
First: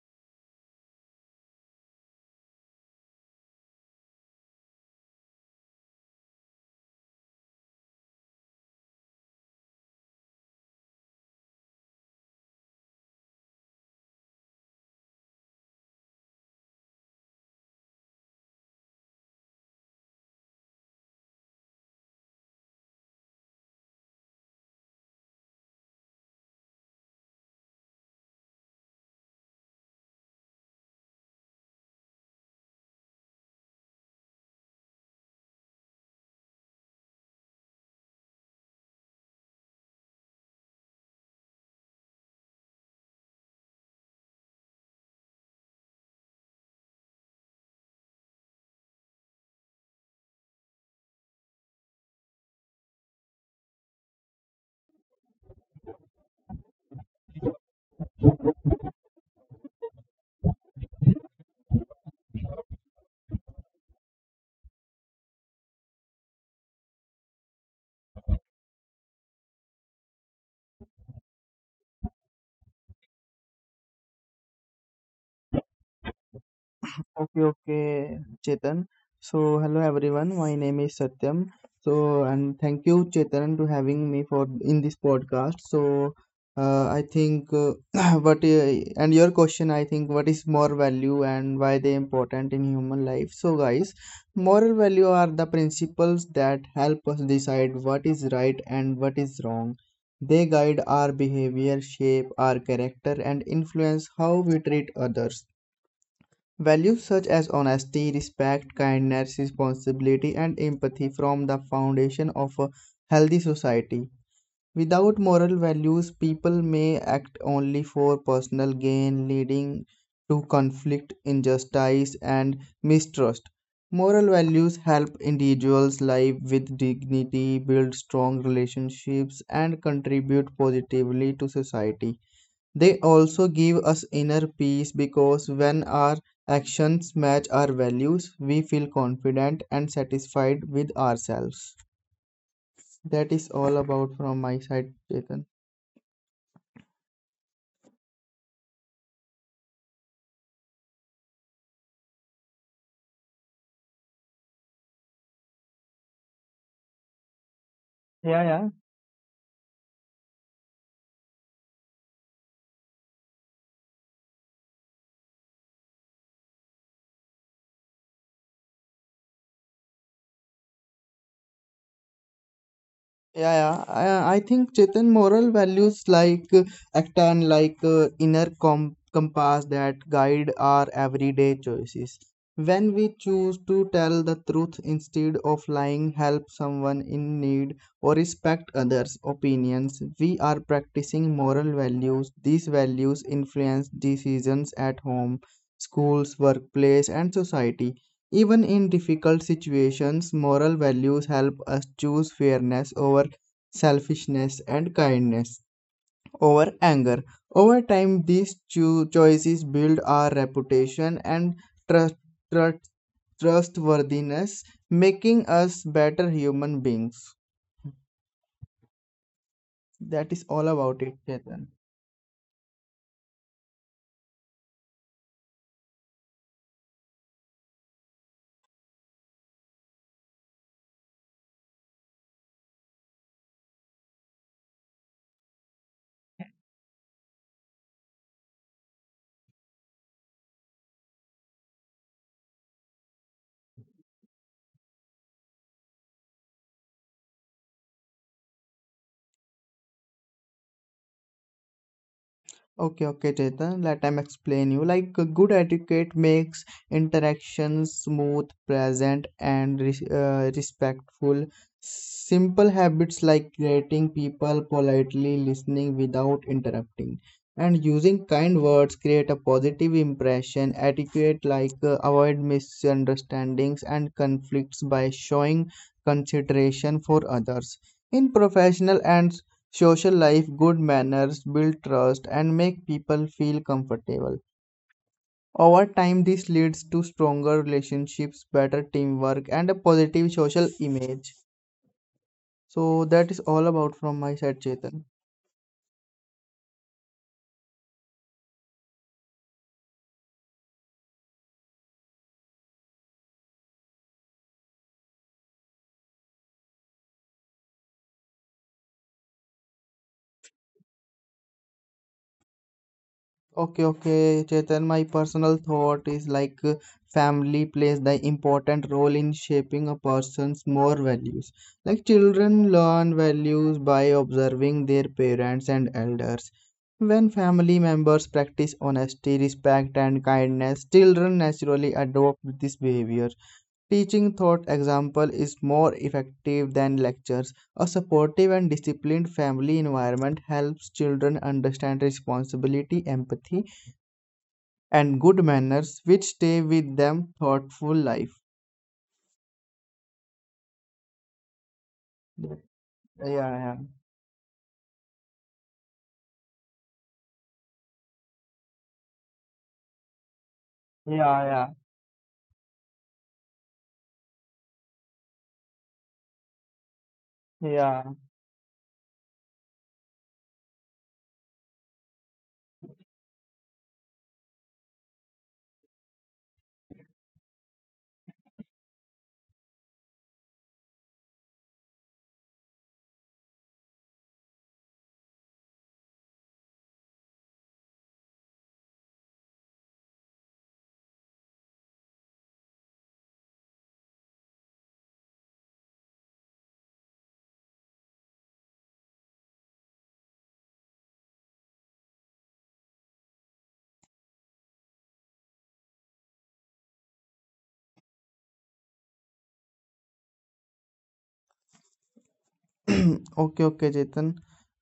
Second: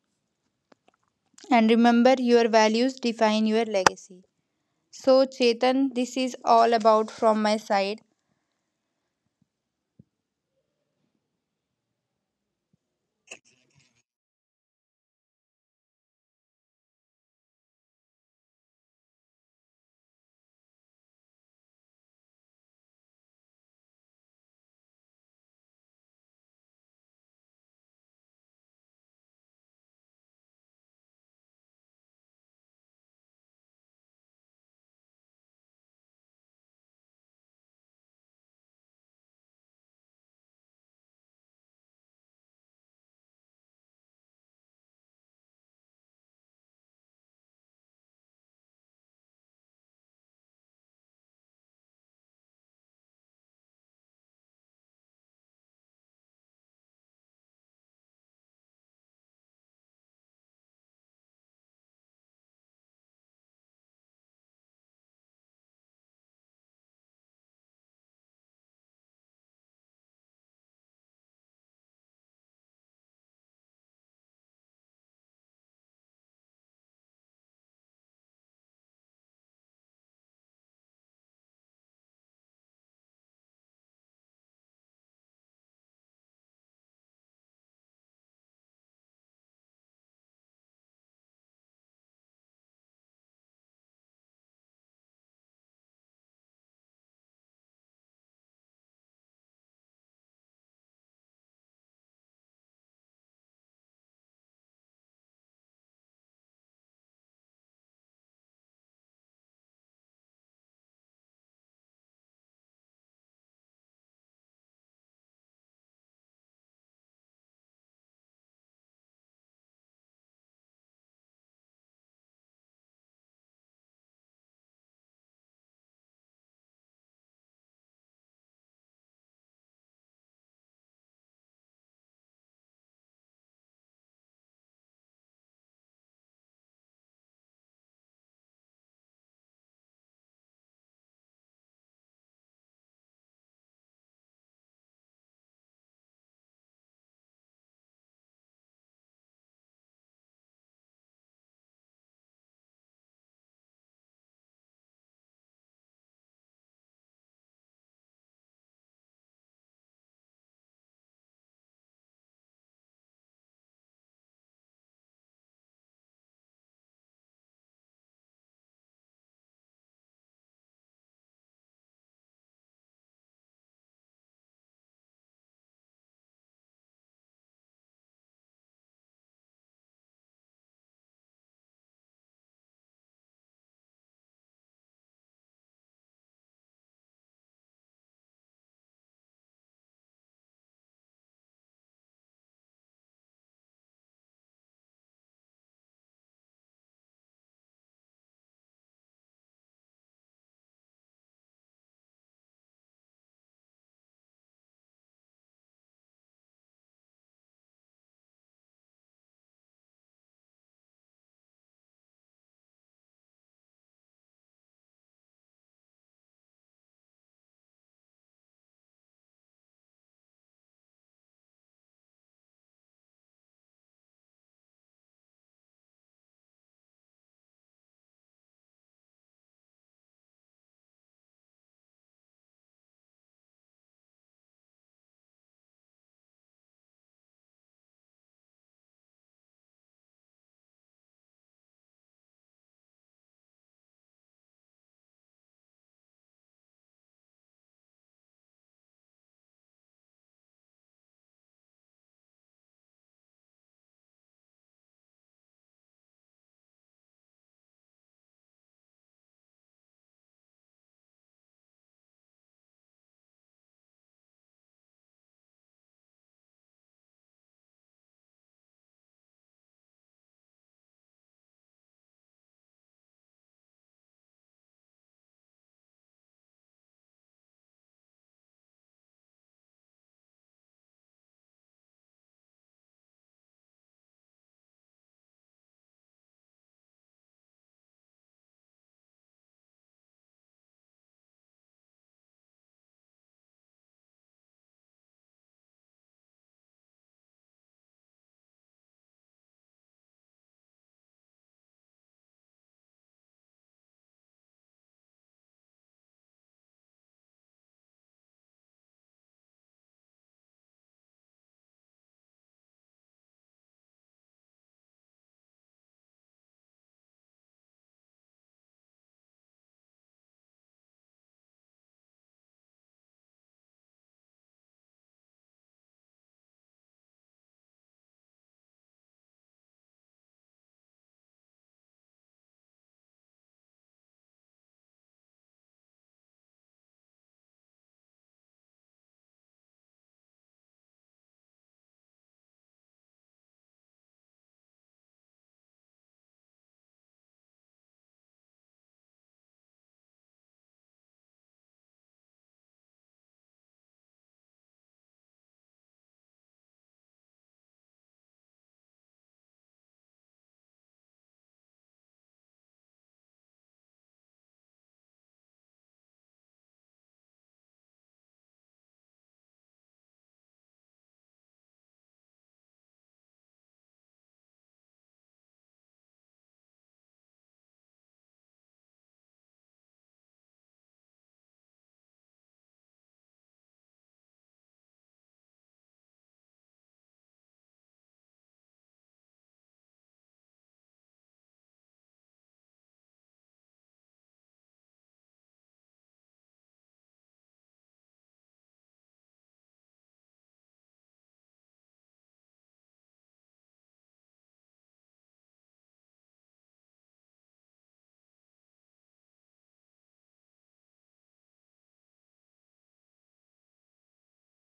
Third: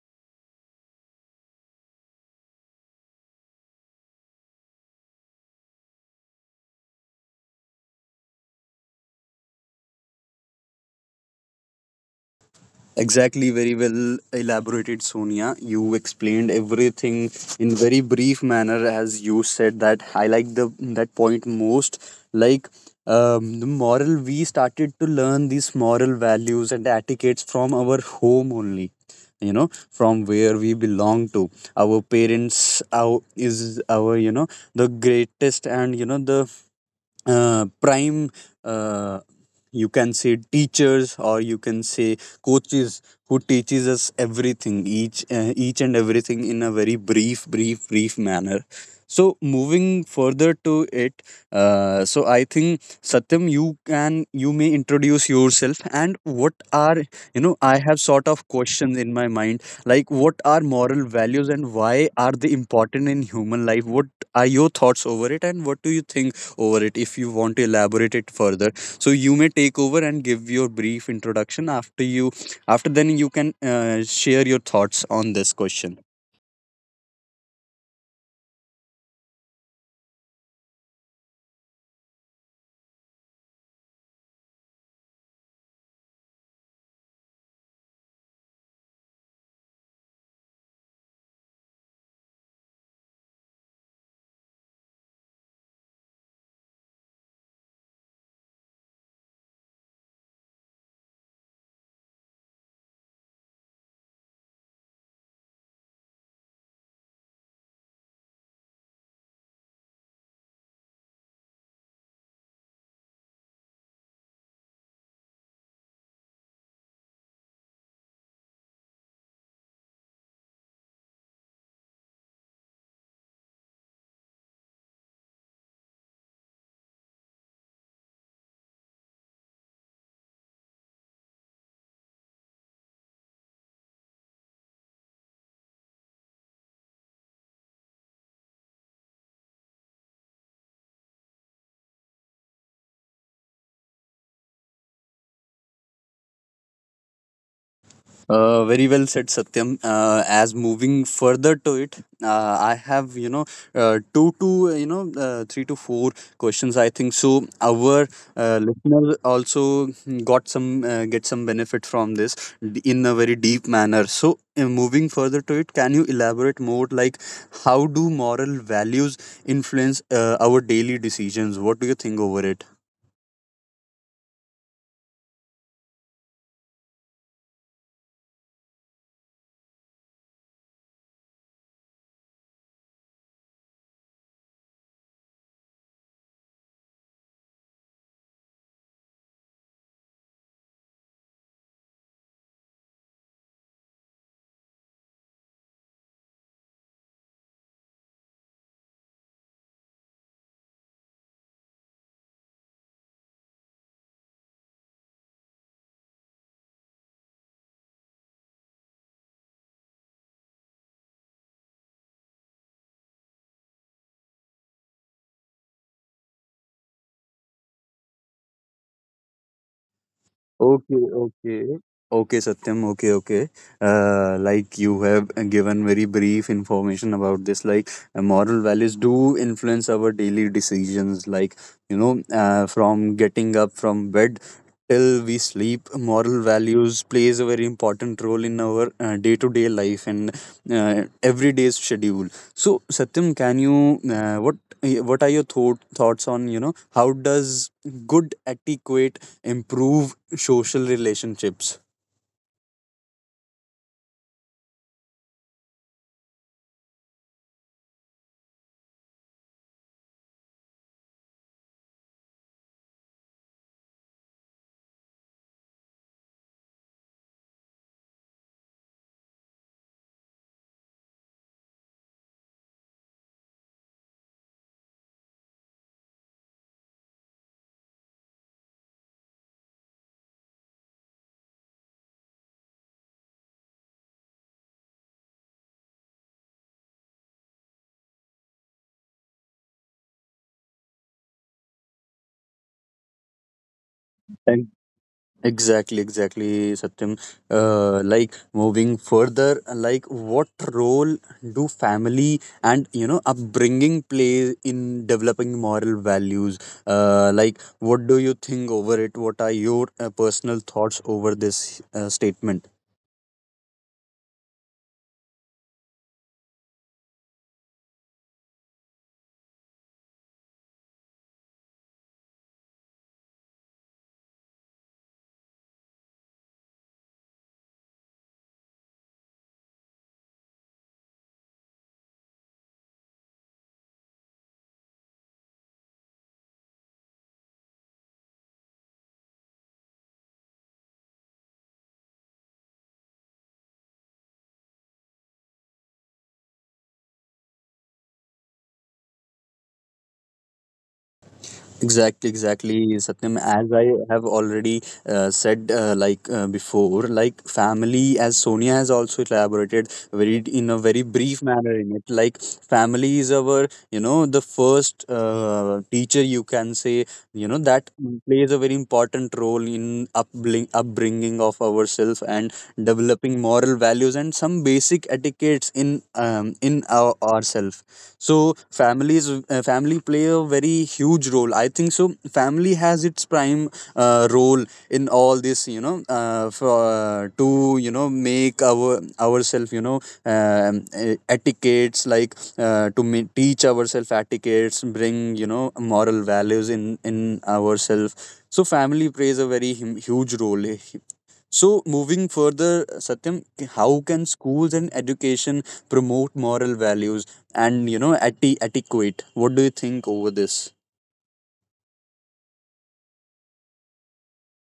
And remember, your values define your legacy. So, Chetan, this is all about from my side. Exactly, very well elaborated, Sonia. You explained everything in very brief manner, as you said that I like the that point most. Like the moral, we started to learn these moral values and etiquettes from our home only. You know, from where we belong to. Our parents, our is our the greatest and the prime uh, you can say teachers, or you can say coaches, who teaches us everything, each and everything, in a very brief manner. So moving further to it, so I think Satyam, you can, you may introduce yourself, and what are, I have sort of questions in my mind, like what are moral values and why are they important in human life? What are your thoughts over it and what do you think over it? If you want to elaborate it further, so you may take over and give your brief introduction. After you, after then you can share your thoughts on this question. Okay, okay, Chetan. So, hello everyone. My name is Satyam. So, and thank you, Chetan, to having me for in this podcast. So, I think what and your question, I think, what is moral value and why they important in human life? So, guys, moral value are the principles that help us decide what is right and what is wrong. They guide our behavior, shape our character, and influence how we treat others. Values such as honesty, respect, kindness, responsibility, and empathy form the foundation of a healthy society. Without moral values, people may act only for personal gain, leading to conflict, injustice, and mistrust. Moral values help individuals live with dignity, build strong relationships, and contribute positively to society. They also give us inner peace because when our actions match our values, we feel confident and satisfied with ourselves. That is all about from my side, Chetan. Very well said, Satyam. As moving further to it, I have two to, three to four questions, I think so. Our Yeah, yeah. listeners also got some, get some benefit from this in a very deep manner. So, moving further to it, can you elaborate more? Like how do moral values influence our daily decisions? What do you think over it? Yeah, yeah. I think Chetan moral values like act and like inner compass that guide our everyday choices. When we choose to tell the truth instead of lying, help someone in need, or respect others' opinions, we are practicing moral values. These values influence decisions at home, schools, workplace, and society. Even in difficult situations, moral values help us choose fairness over selfishness and kindness over anger. Over time, these choices build our reputation and trust, trust, trustworthiness, making us better human beings. That is all Okay, about it, Chetan. okay. Okay, Satyam. Okay, okay. Like you have given very brief information about this. Like moral values do influence our daily decisions. Like you know, from getting up from bed till we sleep, moral values plays a very important role in our day to day life and everyday's schedule. So, Satyam, can you what are your thought, thoughts on, how does good etiquette improve social relationships? Okay, okay, Chetan, let me explain you. Like good etiquette makes interactions smooth, present, and respectful. Simple habits like greeting people politely, listening without interrupting, and using kind words create a positive impression. Etiquette like avoid misunderstandings and conflicts by showing consideration for others. In professional and social life, good manners, build trust, and make people feel comfortable. Over time, this leads to stronger relationships, better teamwork, and a positive social image. So, that is all about from my side, And Chetan. exactly, exactly, Satyam. Like moving further, like what role do family and, upbringing play in developing moral values? Like what do you think over it? What are your personal thoughts over this statement? Okay, okay, Chetan, my personal thought is like family plays the important role in shaping a person's more values. Like children learn values by observing their parents and elders. When family members practice honesty, respect, and kindness, children naturally adopt this behavior. Teaching thought example is more effective than lectures. A supportive and disciplined family environment helps children understand responsibility, empathy, and good manners which stay with them thoughtful life. Exactly, Yeah, exactly, Satyam. As yeah, I have already said, like before, like family, as Sonia has also elaborated very in a very brief yeah, manner yeah, in it. Like family is our, you know, the first teacher, you can say, you know, that yeah. plays a very important role in upbring, upbringing of ourselves and developing moral values and some basic etiquettes in our ourselves. So families, family play a very huge role, I think so. Family has its prime role in all this, for, to, make our ourselves, etiquettes, like to teach ourselves etiquettes, bring, moral values in ourselves. So family plays a very huge role, so, moving further, Satyam, how can schools and education promote moral values and, etiquette? What do you think over this? Okay, okay, Chetan.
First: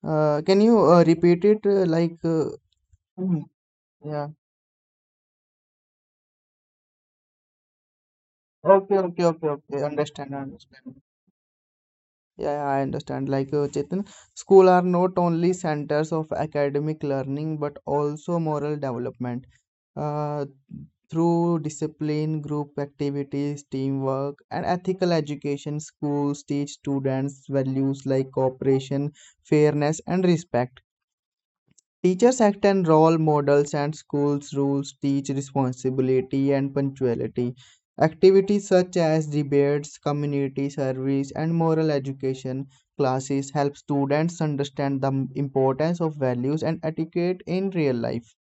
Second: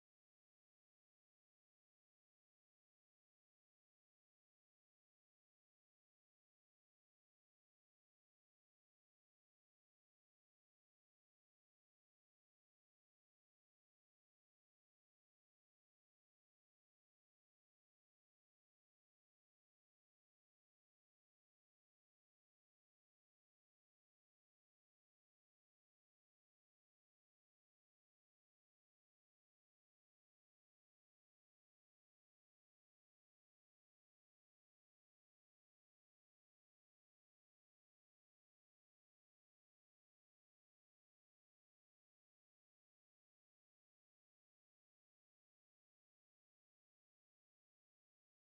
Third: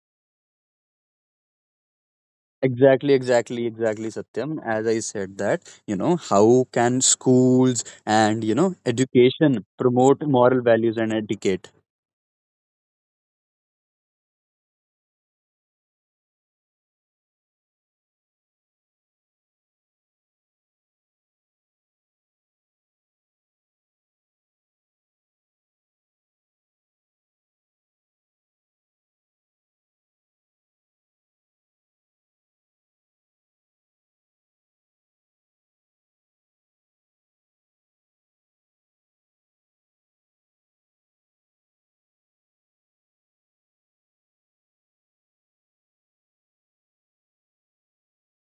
Can you repeat it Exactly, mm? exactly, exactly, Yeah. Satyam. As I said that, you know, how can schools and, Okay, okay, okay, education okay. promote Understand, moral understand. values and etiquette? Yeah, yeah, I understand. Like Chetan, school are not only centers of academic learning but also moral development. uh, Through discipline, group activities, teamwork, and ethical education, schools teach students values like cooperation, fairness, and respect. Teachers act as role models, and schools' rules teach responsibility and punctuality. Activities such as debates, community service, and moral education classes help students understand the importance of values and etiquette in real life.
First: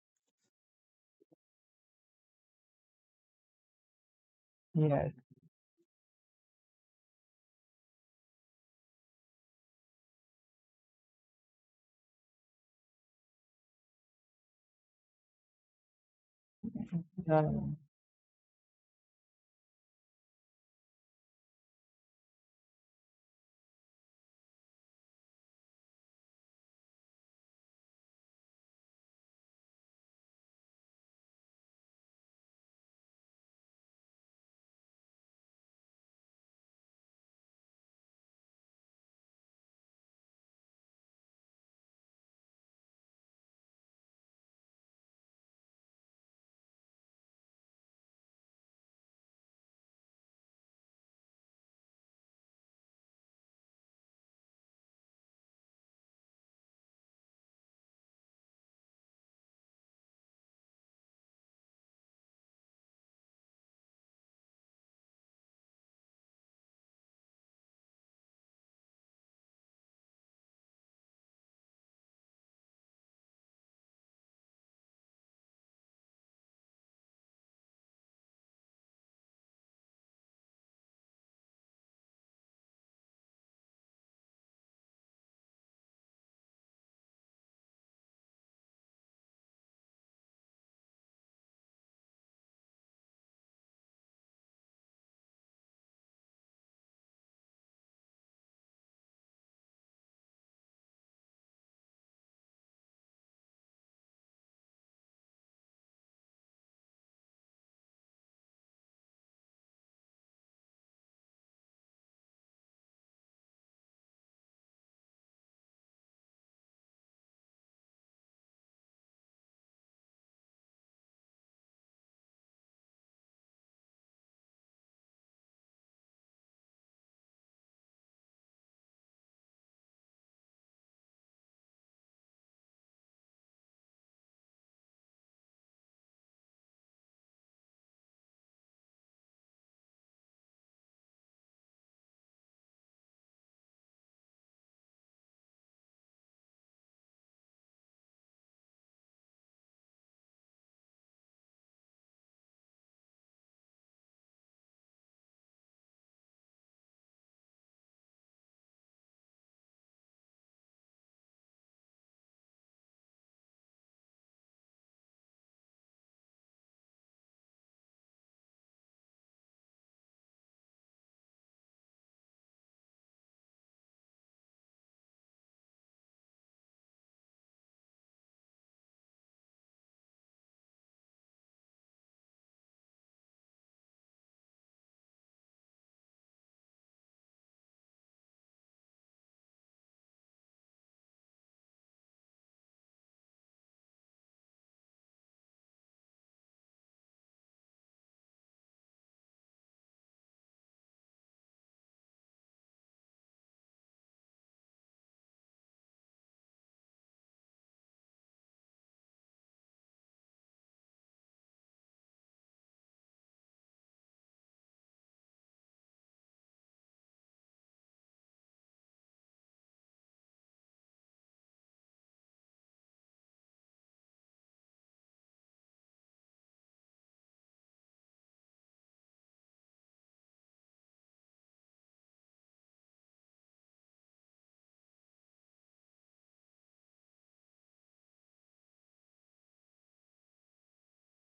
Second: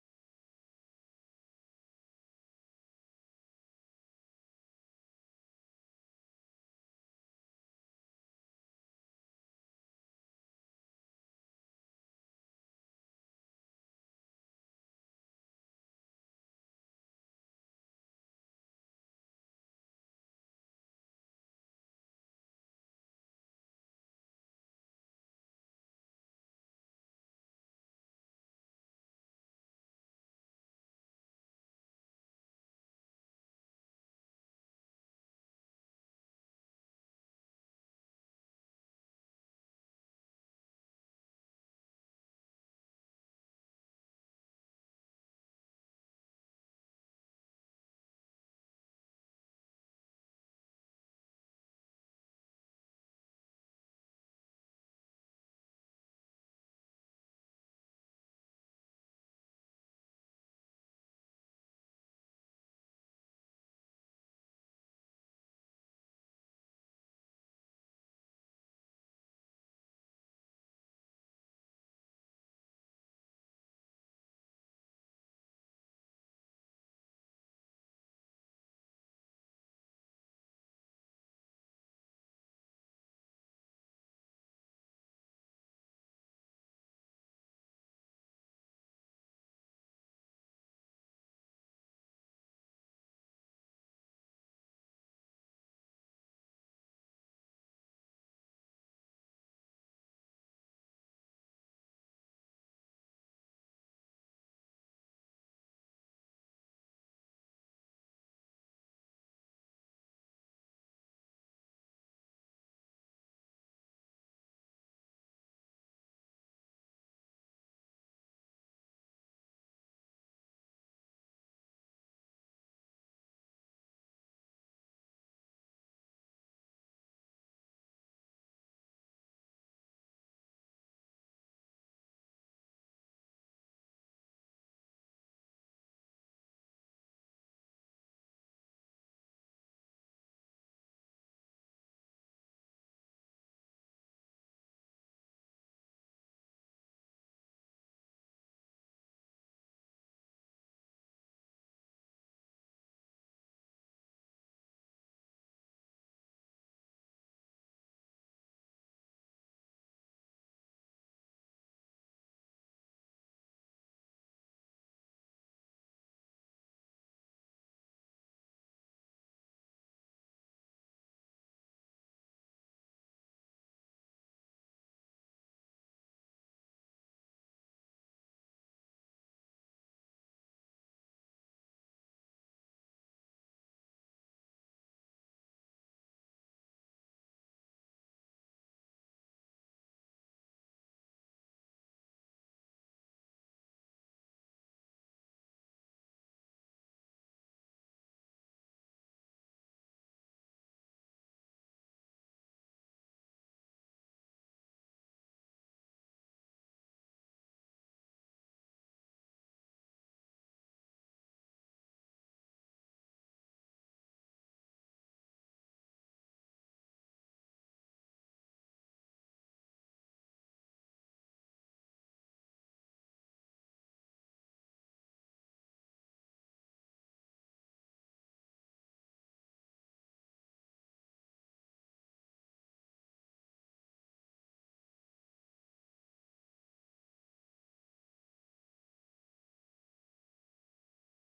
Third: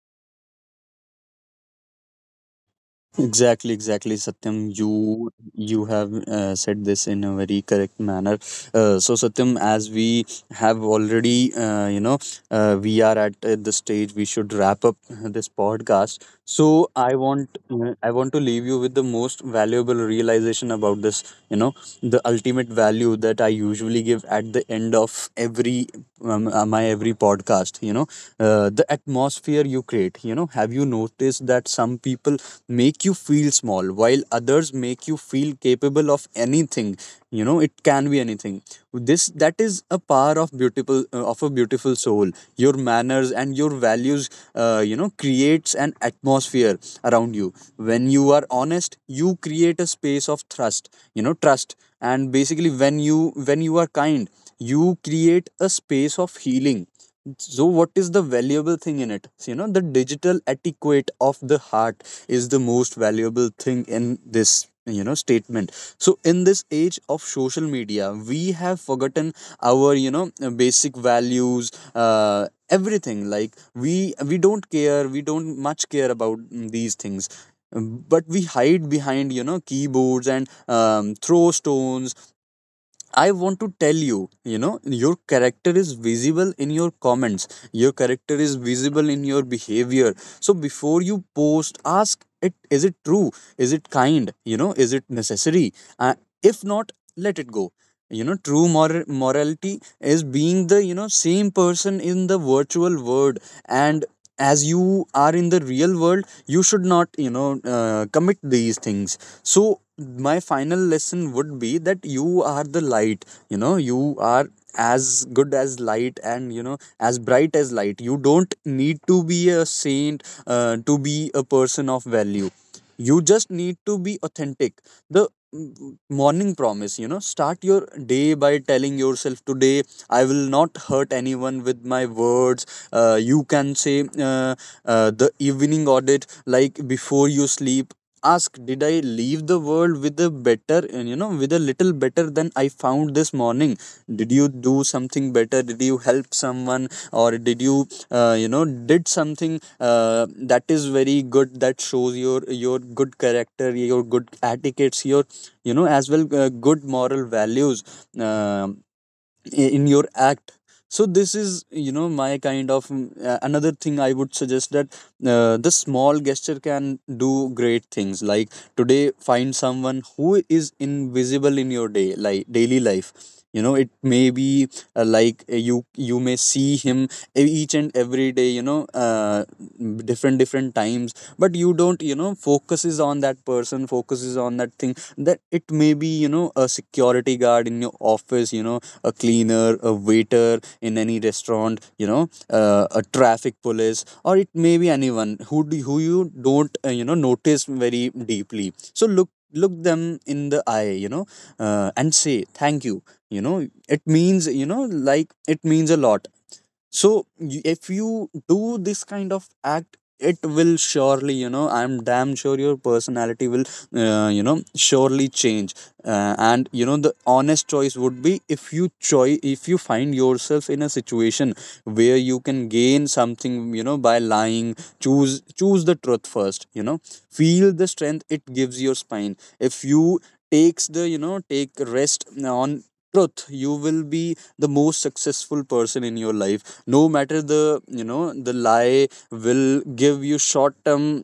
Exactly, exactly, Satyam. Yes. You have said this in a very correct manner. So, Satyam, as we have already, you know, we are at the stage we should wrap up this podcast. So, I Yeah. want, I want to leave you with the most valuable realization about this. You know, the ultimate value that I usually give at the end of every my every podcast. You know the atmosphere you create. You know, have you noticed that some people make you feel small while others make you feel capable of anything? You know, it can be anything. This that is a power of beautiful, of a beautiful soul, your manners and your values, you know, creates an atmosphere around you. When you are honest, you create a space of trust. You know, trust. And basically when you, when you are kind, you create a space of healing. So what is the valuable thing in it? So, you know, the digital etiquette of the heart is the most valuable thing in this, statement so in this age of social media, we have forgotten our, basic values, everything. Like we don't care, we don't much care about, these things. Um, but we hide behind, keyboards and, throw stones. I want to tell you, you know, your character is visible in your comments. Your character is visible in your behavior. So before you post, ask it: Is it true? Is it kind? You know, is it necessary? If not, let it go. You know, true morality is being the, same person in the virtual world and as you are in the real world. You should not, commit these things. So my final lesson would be that you are the light. You know, you are as good as light and, you know, as bright as light. You don't need to be a saint to be a person of value. You just need to be authentic. The morning promise: you know, start your day by telling yourself, today I will not hurt anyone with my words. You can say, the evening audit, like before you sleep, ask: did I leave the world with a better, and, you know, with a little better than I found this morning? Did you do something better? Did you help someone, or did you, you know, did something, that is very good, that shows your good character, your good etiquettes, your, you know, as well, good moral values, uh, in your act? So this is, you know, my kind of, another thing I would suggest, that, the small gesture can do great things. Like today, find someone who is invisible in your day, like daily life. You know, it may be like, you may see him each and every day, you know, different different times, but you don't, you know, focuses on that person, focuses on that thing, that it may be, you know, a security guard in your office, you know, a cleaner, a waiter in any restaurant, you know, a traffic police, or it may be anyone who do, who you don't, you know, notice very deeply. So look them in the eye, you know, and say thank you. You know, it means, you know, like it means a lot. So if you do this kind of act, it will surely, you know, I'm damn sure your personality will, you know, surely change. And you know, the honest choice would be, if you choi if you find yourself in a situation where you can gain something, you know, by lying, choose, choose the truth first. You know, feel the strength it gives your spine. If you takes the, you know, take rest on truth, you will be the most successful person in your life. No matter the, you know, the lie will give you short term,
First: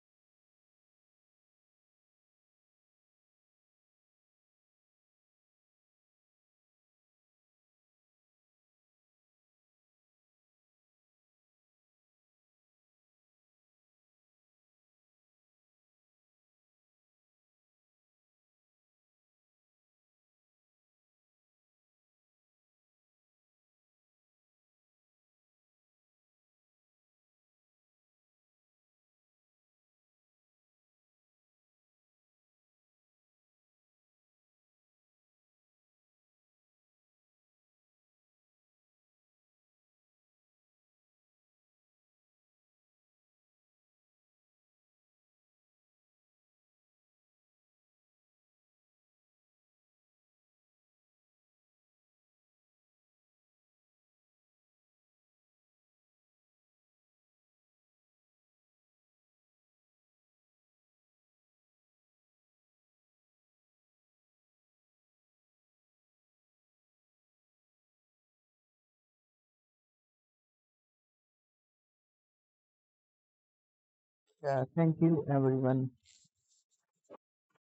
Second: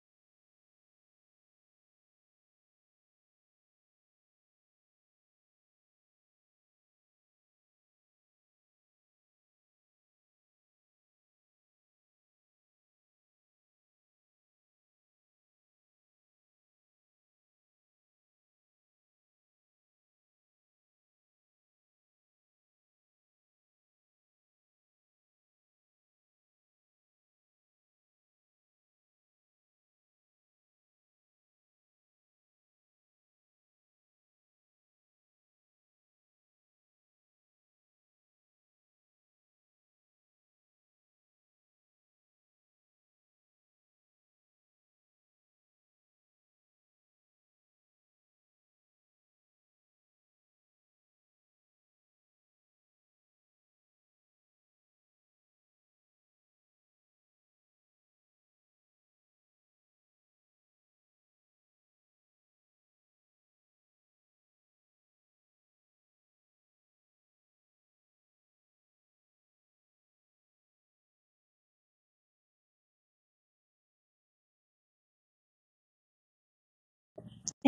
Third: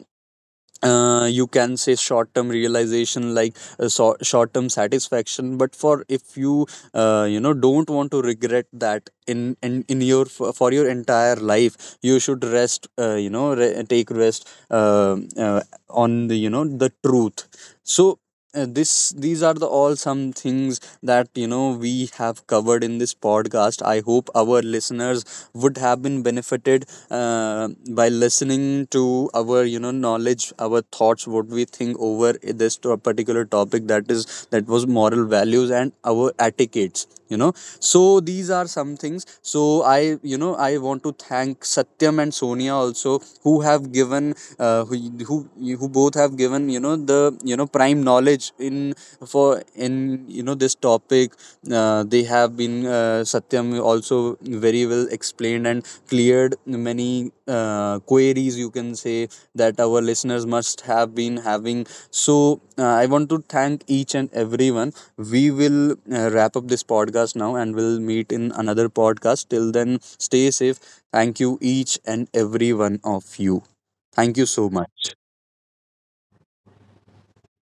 you can say short term realization, like, short term satisfaction, but for, if you, you know, don't want to regret that in, in your for your entire life, you should rest, you know, take rest, on the, you know, the truth. So, this these are the all some things that, you know, we have covered in this podcast. I hope our listeners would have been benefited by listening to our, you know, knowledge, our thoughts, what we think over this particular topic, that is, that was moral values and our etiquettes, you know. So these are some things. So I, you know, I want to thank Satyam and Sonia also, who have given who both have given, you know, the, you know, prime knowledge in, for in, you know, this topic. They have been, Satyam also very well explained and cleared many queries, you can say, that our listeners must have been having. So, I want to thank each and everyone. We will, wrap up this podcast now and we'll meet in another podcast. Till then, stay safe. Thank you, each and every one of you. Thank you Yeah, so thank much. you everyone.